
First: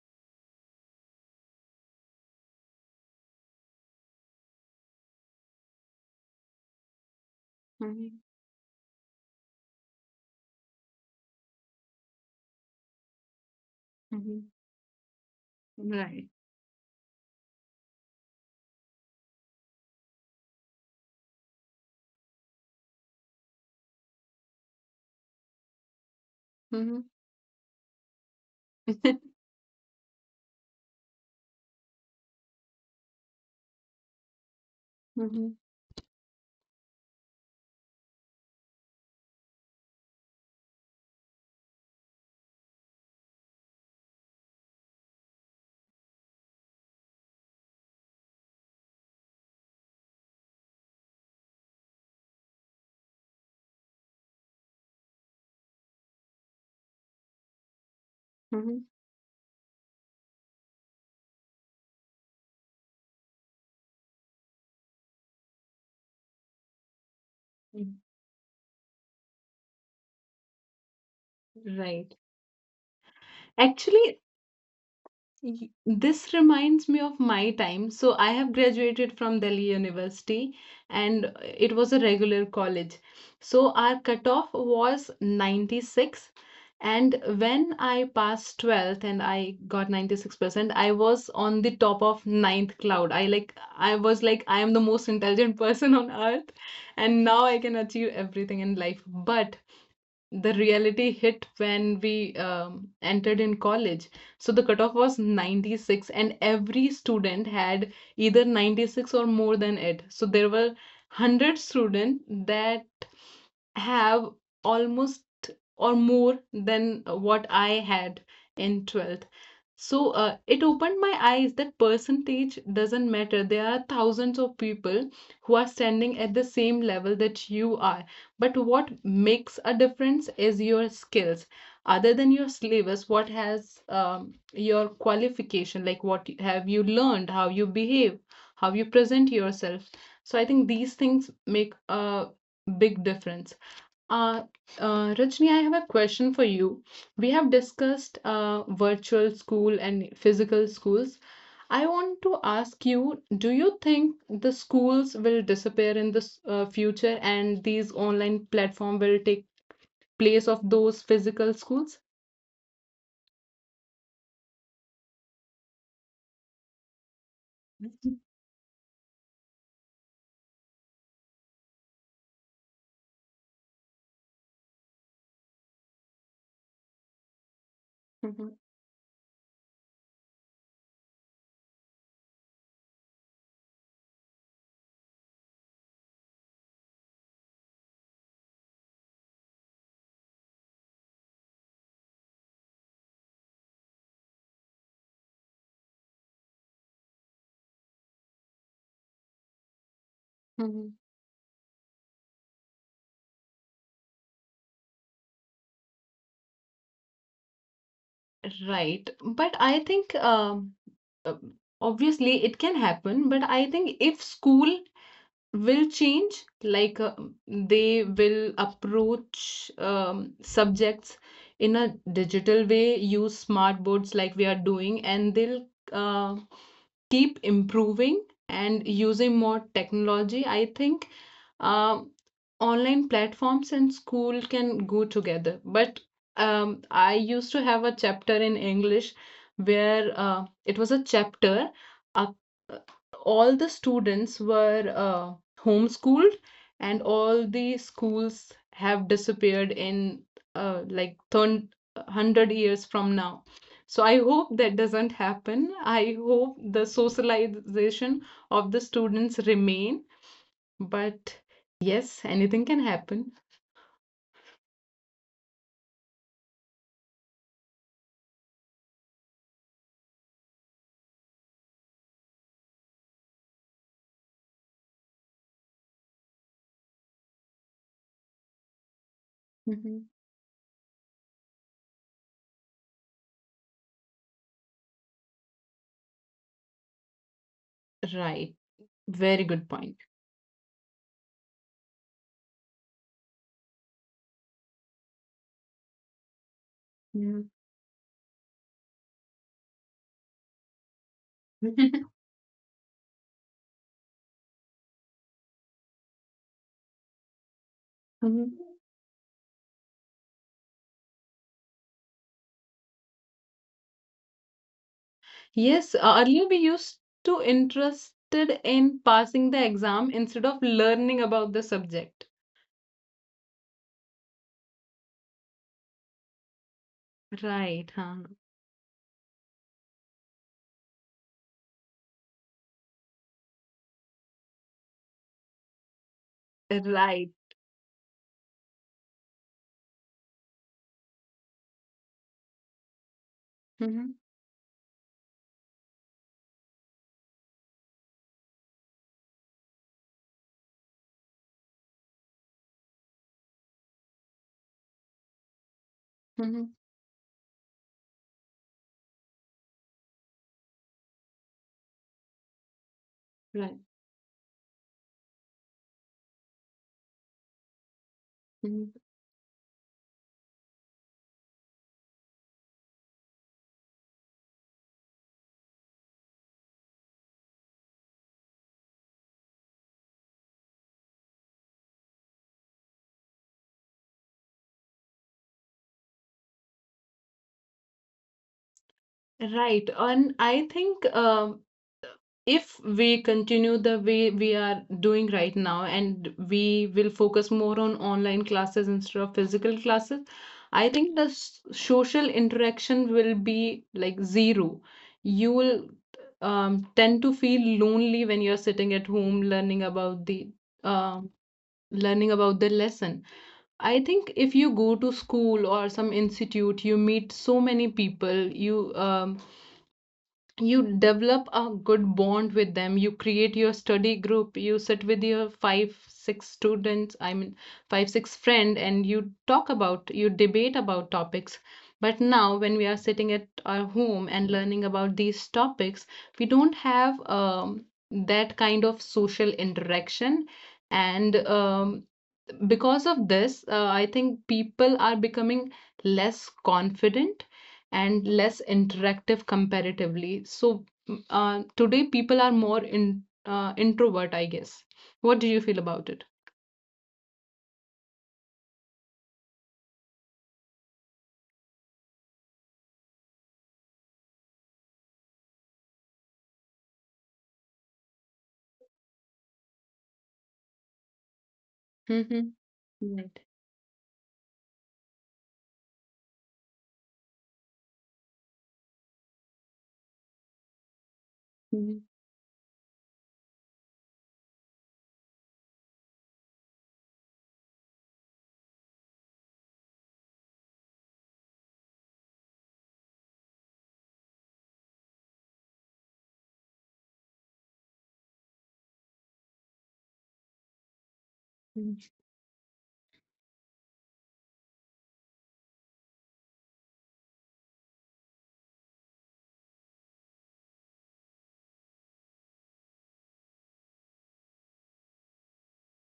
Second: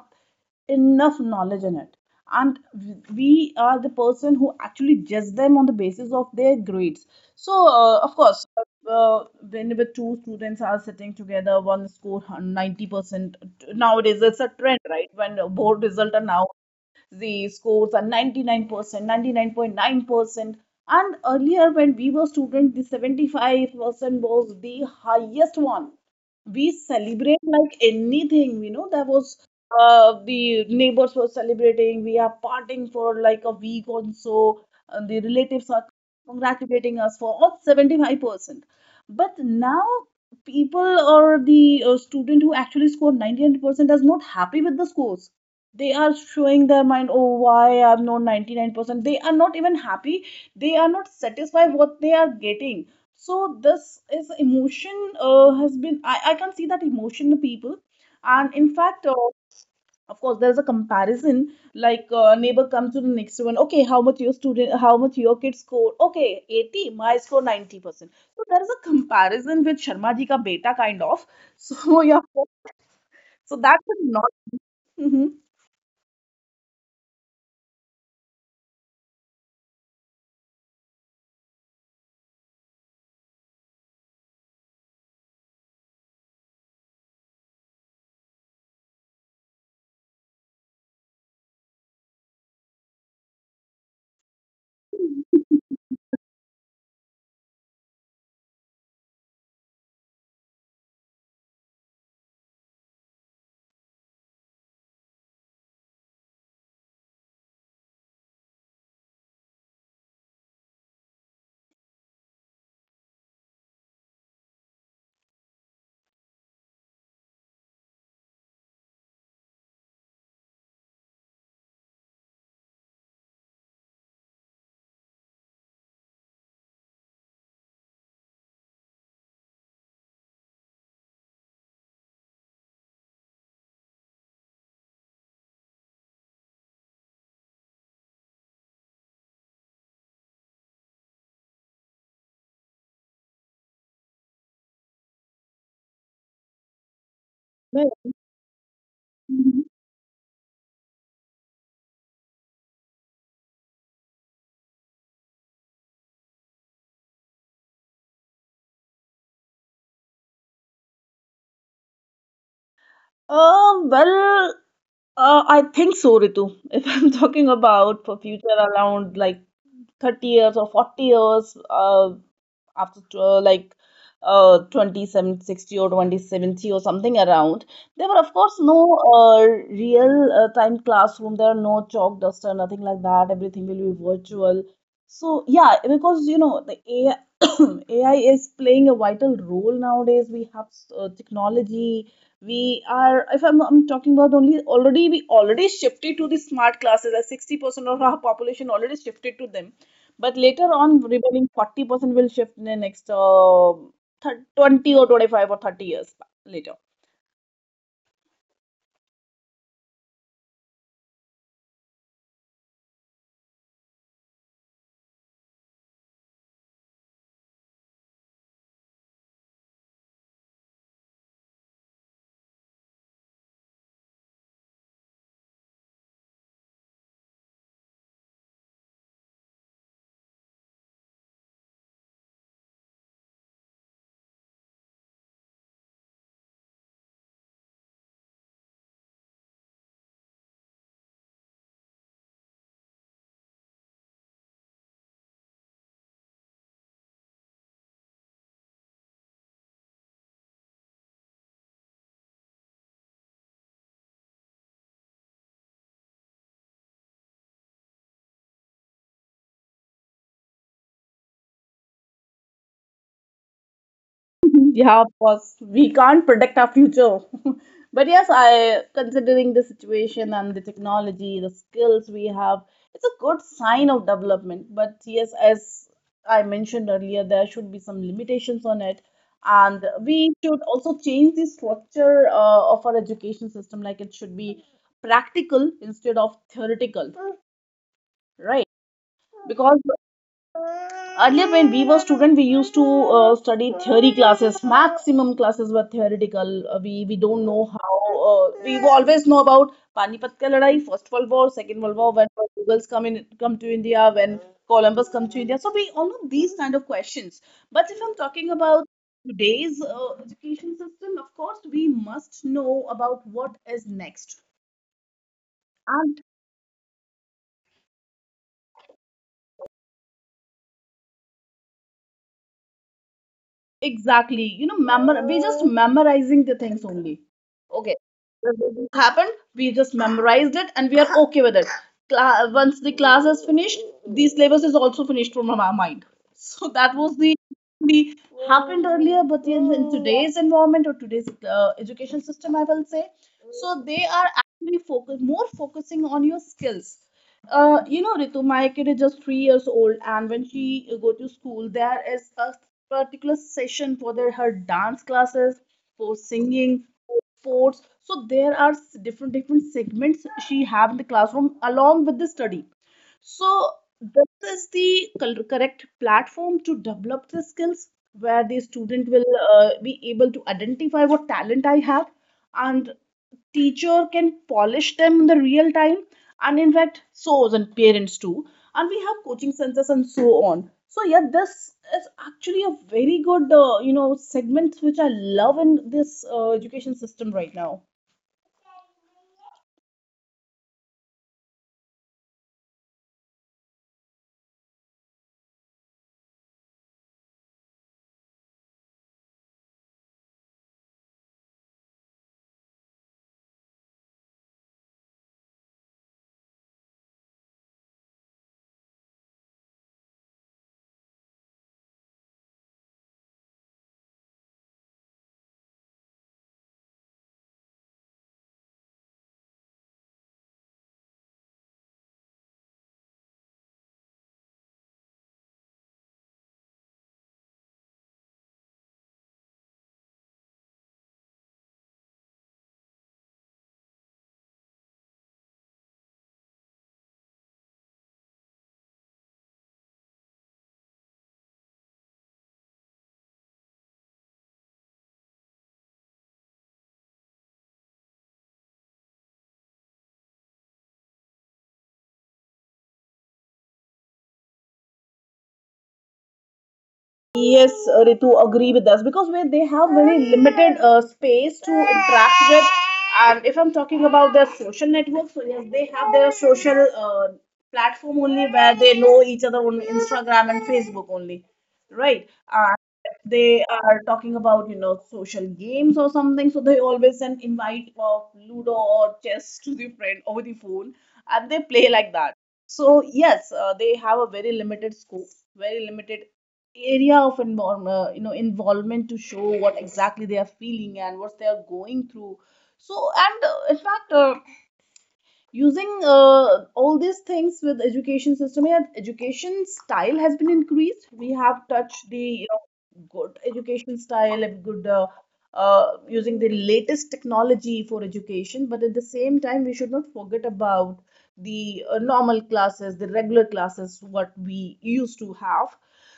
Speaker 1: enough knowledge in it. And we are the person who actually judge them on the basis of their grades. So, uh, of
Speaker 2: Mhm,
Speaker 1: course, uh, whenever two students are sitting together, one score ninety percent, nowadays it's a
Speaker 2: mhm.
Speaker 1: trend, right? When board results
Speaker 2: Right.
Speaker 1: are now, the scores are ninety-nine percent, ninety-nine point nine percent. And earlier, when we were students, the seventy-five percent was the highest one. We
Speaker 2: Mhm.
Speaker 1: celebrate like anything, you know. That was, uh, the neighbors were celebrating, we are partying for like a week or so, and the
Speaker 2: Mhm,
Speaker 1: relatives are congratulating us for all seventy-five percent. But now, people or the uh, student who actually scored ninety-nine percent is not happy with the scores. They are showing their mind, oh why I'm not ninety-nine percent. They are not even happy, they are not satisfied what they are getting. So this is emotion, uh, has been, I, I can see that emotion in people. And in
Speaker 2: mhm.
Speaker 1: fact, uh, of course, there's a comparison, like, uh, neighbor comes to the next one, okay how much your student, how much your kid score, okay eighty, my score ninety percent. So there is a comparison with sharma ji ka beta kind of. So
Speaker 2: Right.
Speaker 1: yeah, so that would
Speaker 2: Actually,
Speaker 1: not. Mhm.
Speaker 2: Y- this reminds me of my time. So I have graduated from Delhi University, and it was a regular college. So our cutoff was ninety-six. And when I passed twelfth and I got ninety-six percent, I was on the top of ninth cloud. I like I was like I am the most intelligent person on earth, and now I can achieve everything in life. But the reality hit when we um, entered in college. So the cutoff was ninety-six, and every student had either ninety-six or more than it. So there were one hundred students that have almost or more than what I had in twelfth. So uh, it opened my eyes that percentage doesn't matter. There are thousands of people who are standing at the same level that you are, but what makes a difference is your skills, other than your syllabus. What has um, your qualification, like what have you learned, how you behave, how you present yourself? So I think these things make a big difference. uh, uh, Rajni, I have a question for you. We have discussed uh, virtual school and physical schools. I want to ask you, do you think the schools will disappear in the s- uh, future, and these online platform will take place of those physical schools?
Speaker 1: Um, well, uh, I think so, Ritu. If I'm talking about for future, around like thirty years or forty years, uh, after uh, like uh twenty-seven sixty or twenty seventy or something around, there were of course
Speaker 2: Mhm,
Speaker 1: no uh, real uh, time classroom, there are no chalk duster, nothing like that, everything will be virtual. So yeah, because you know the ai ai is playing a vital role nowadays. We have uh, technology, we are, if I'm, I'm talking about, only already we already shifted to the smart classes, like sixty percent of our population already shifted to them. But later
Speaker 2: mhm.
Speaker 1: on, remaining forty percent will shift in the next, uh, thir twenty or twenty-five or thirty years later.
Speaker 2: Right. But I think um, uh, obviously it can happen. But I think if school will change, like uh, they will approach um, subjects in a digital way, use smart boards like we are doing, and they'll uh, keep improving and using more technology. I think um, online platforms and school can go together. But um, I used to have a chapter in English where uh, it was a chapter. Uh, all the students were uh, homeschooled, and all the schools have disappeared in uh, like one hundred years from now. So I hope that doesn't happen. I hope the socialization of the students remain, but yes, anything can happen.
Speaker 1: Yeah, of course, we can't predict our future. But yes, I, considering the situation and the technology, the skills we have, it's a good sign of development. But yes, as I mentioned earlier, there should be some limitations on it. And
Speaker 2: Mhm.
Speaker 1: we should also change the structure uh, of our education system, like it should be practical instead of theoretical.
Speaker 2: Right.
Speaker 1: Right?
Speaker 2: Very good
Speaker 1: Because
Speaker 2: point.
Speaker 1: earlier when we were student, we used to uh, study theory classes. Maximum classes were theoretical. Uh, we we
Speaker 2: Yeah.
Speaker 1: don't know how. Uh, we always know about Panipat ka ladai, First World War, Second World War, when Mughals come in come to India, when Columbus come to India. So we all know these kind of questions. But if I'm talking
Speaker 2: Mhm.
Speaker 1: about today's uh, education system, of course, we must know about what is next.
Speaker 2: Yes, uh,
Speaker 1: And
Speaker 2: earlier we used to interested in passing the exam instead of learning about the subject.
Speaker 1: exactly, you know, memor- we're just memorizing the things only.
Speaker 2: Right, huh?
Speaker 1: It happened, we just memorized it and we are okay with it. Cla- once the class is finished, the syllabus is also finished from our mind. So that was
Speaker 2: Right.
Speaker 1: the the happened earlier. But in, in today's environment or today's uh, education system, I will say, so they
Speaker 2: Hmm,
Speaker 1: are actually focus more focusing on your skills. uh, you know, Ritu, my kid is just three years old, and when she go to school, there is a particular session for their her dance classes, for
Speaker 2: hmm.
Speaker 1: singing, for sports. So there are s- different different segments she have in the classroom along with the study. So
Speaker 2: Right.
Speaker 1: this is the cor- correct platform to develop the skills, where the
Speaker 2: Mhm.
Speaker 1: student will uh, be able to identify what talent I have, and teacher can polish them in the real time, and in fact so, and parents too. And we have coaching centers and so on. So yeah, this is actually a very good uh, you know segment which I love in this uh, education system right now.
Speaker 2: Right. And I think uh, if we continue the way we are doing right now, and we will focus more on online classes instead of physical classes, I think the s- social interaction will be like zero. You will um, tend to feel lonely when you're sitting at home learning about the um learning about the lesson. I think if you go to school or some institute, you meet so many people, you um, you develop a good bond with them. You create your study group, you sit with your five six students, I mean, five six friend, and you talk about, you debate about topics. But now when we are sitting at our home and learning about these topics, we don't have um, that kind of social interaction. And um, because of this, uh, I think people are becoming less confident and less interactive comparatively. So mm, uh, today people are more in uh, introvert, I guess. What do you feel about it?
Speaker 1: Yes, uh, Ritu, agree with us, because where they have very limited uh, space to interact with. And if I'm talking about their social networks, so yes, they have their social uh, platform only, where they know each other on Instagram and Facebook only, right?
Speaker 2: Mm-hmm. Right.
Speaker 1: They are talking about, you know, social games or something. So they always send invite of Ludo or chess to the friend over the phone, and they play
Speaker 2: Mm-hmm.
Speaker 1: like that. So yes, uh, they have a very limited scope, very limited area of involve, uh, you know, involvement, to show what exactly they are feeling and what they are going through. So, and uh, in fact, uh, using uh, all these things with education system, yeah, education style has been increased. We have touched the, you know, good education style and good uh, uh, using the latest technology for education. But at the same time, we should not forget about the uh, normal classes, the regular classes, what we used to have.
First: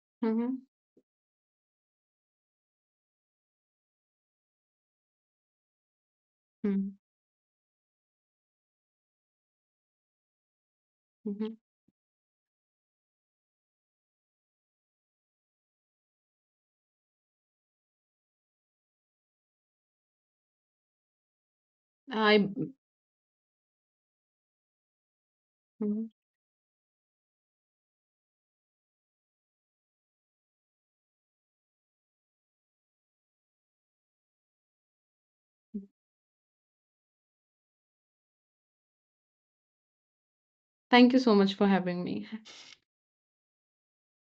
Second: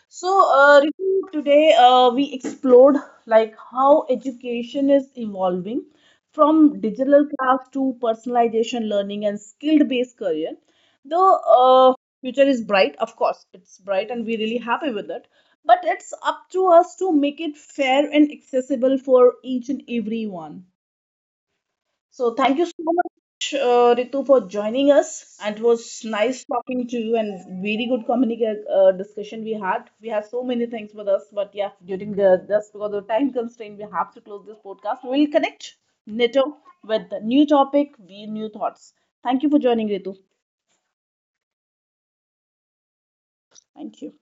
Speaker 1: So,
Speaker 2: Mm-hmm.
Speaker 1: uh, Ritu, today uh, we explored like how education is evolving, from digital class to personalization learning and skill-based career. The
Speaker 2: Mm-hmm.
Speaker 1: uh, future is bright, of course, it's bright, and we're really happy with it. But it's up to us to make it fair and accessible for each and everyone. So
Speaker 2: I.
Speaker 1: thank you so much, uh, Ritu, for joining us. And it was
Speaker 2: Mhm.
Speaker 1: nice talking to you, and very good communica- uh, discussion we had. We have so many things with us, but yeah, during the, just because of time constraint, we have to close this podcast. We will connect NATO with the new topic, we new thoughts. Thank you for joining, Ritu.
Speaker 2: Thank you so much for having me.
Speaker 1: Thank you.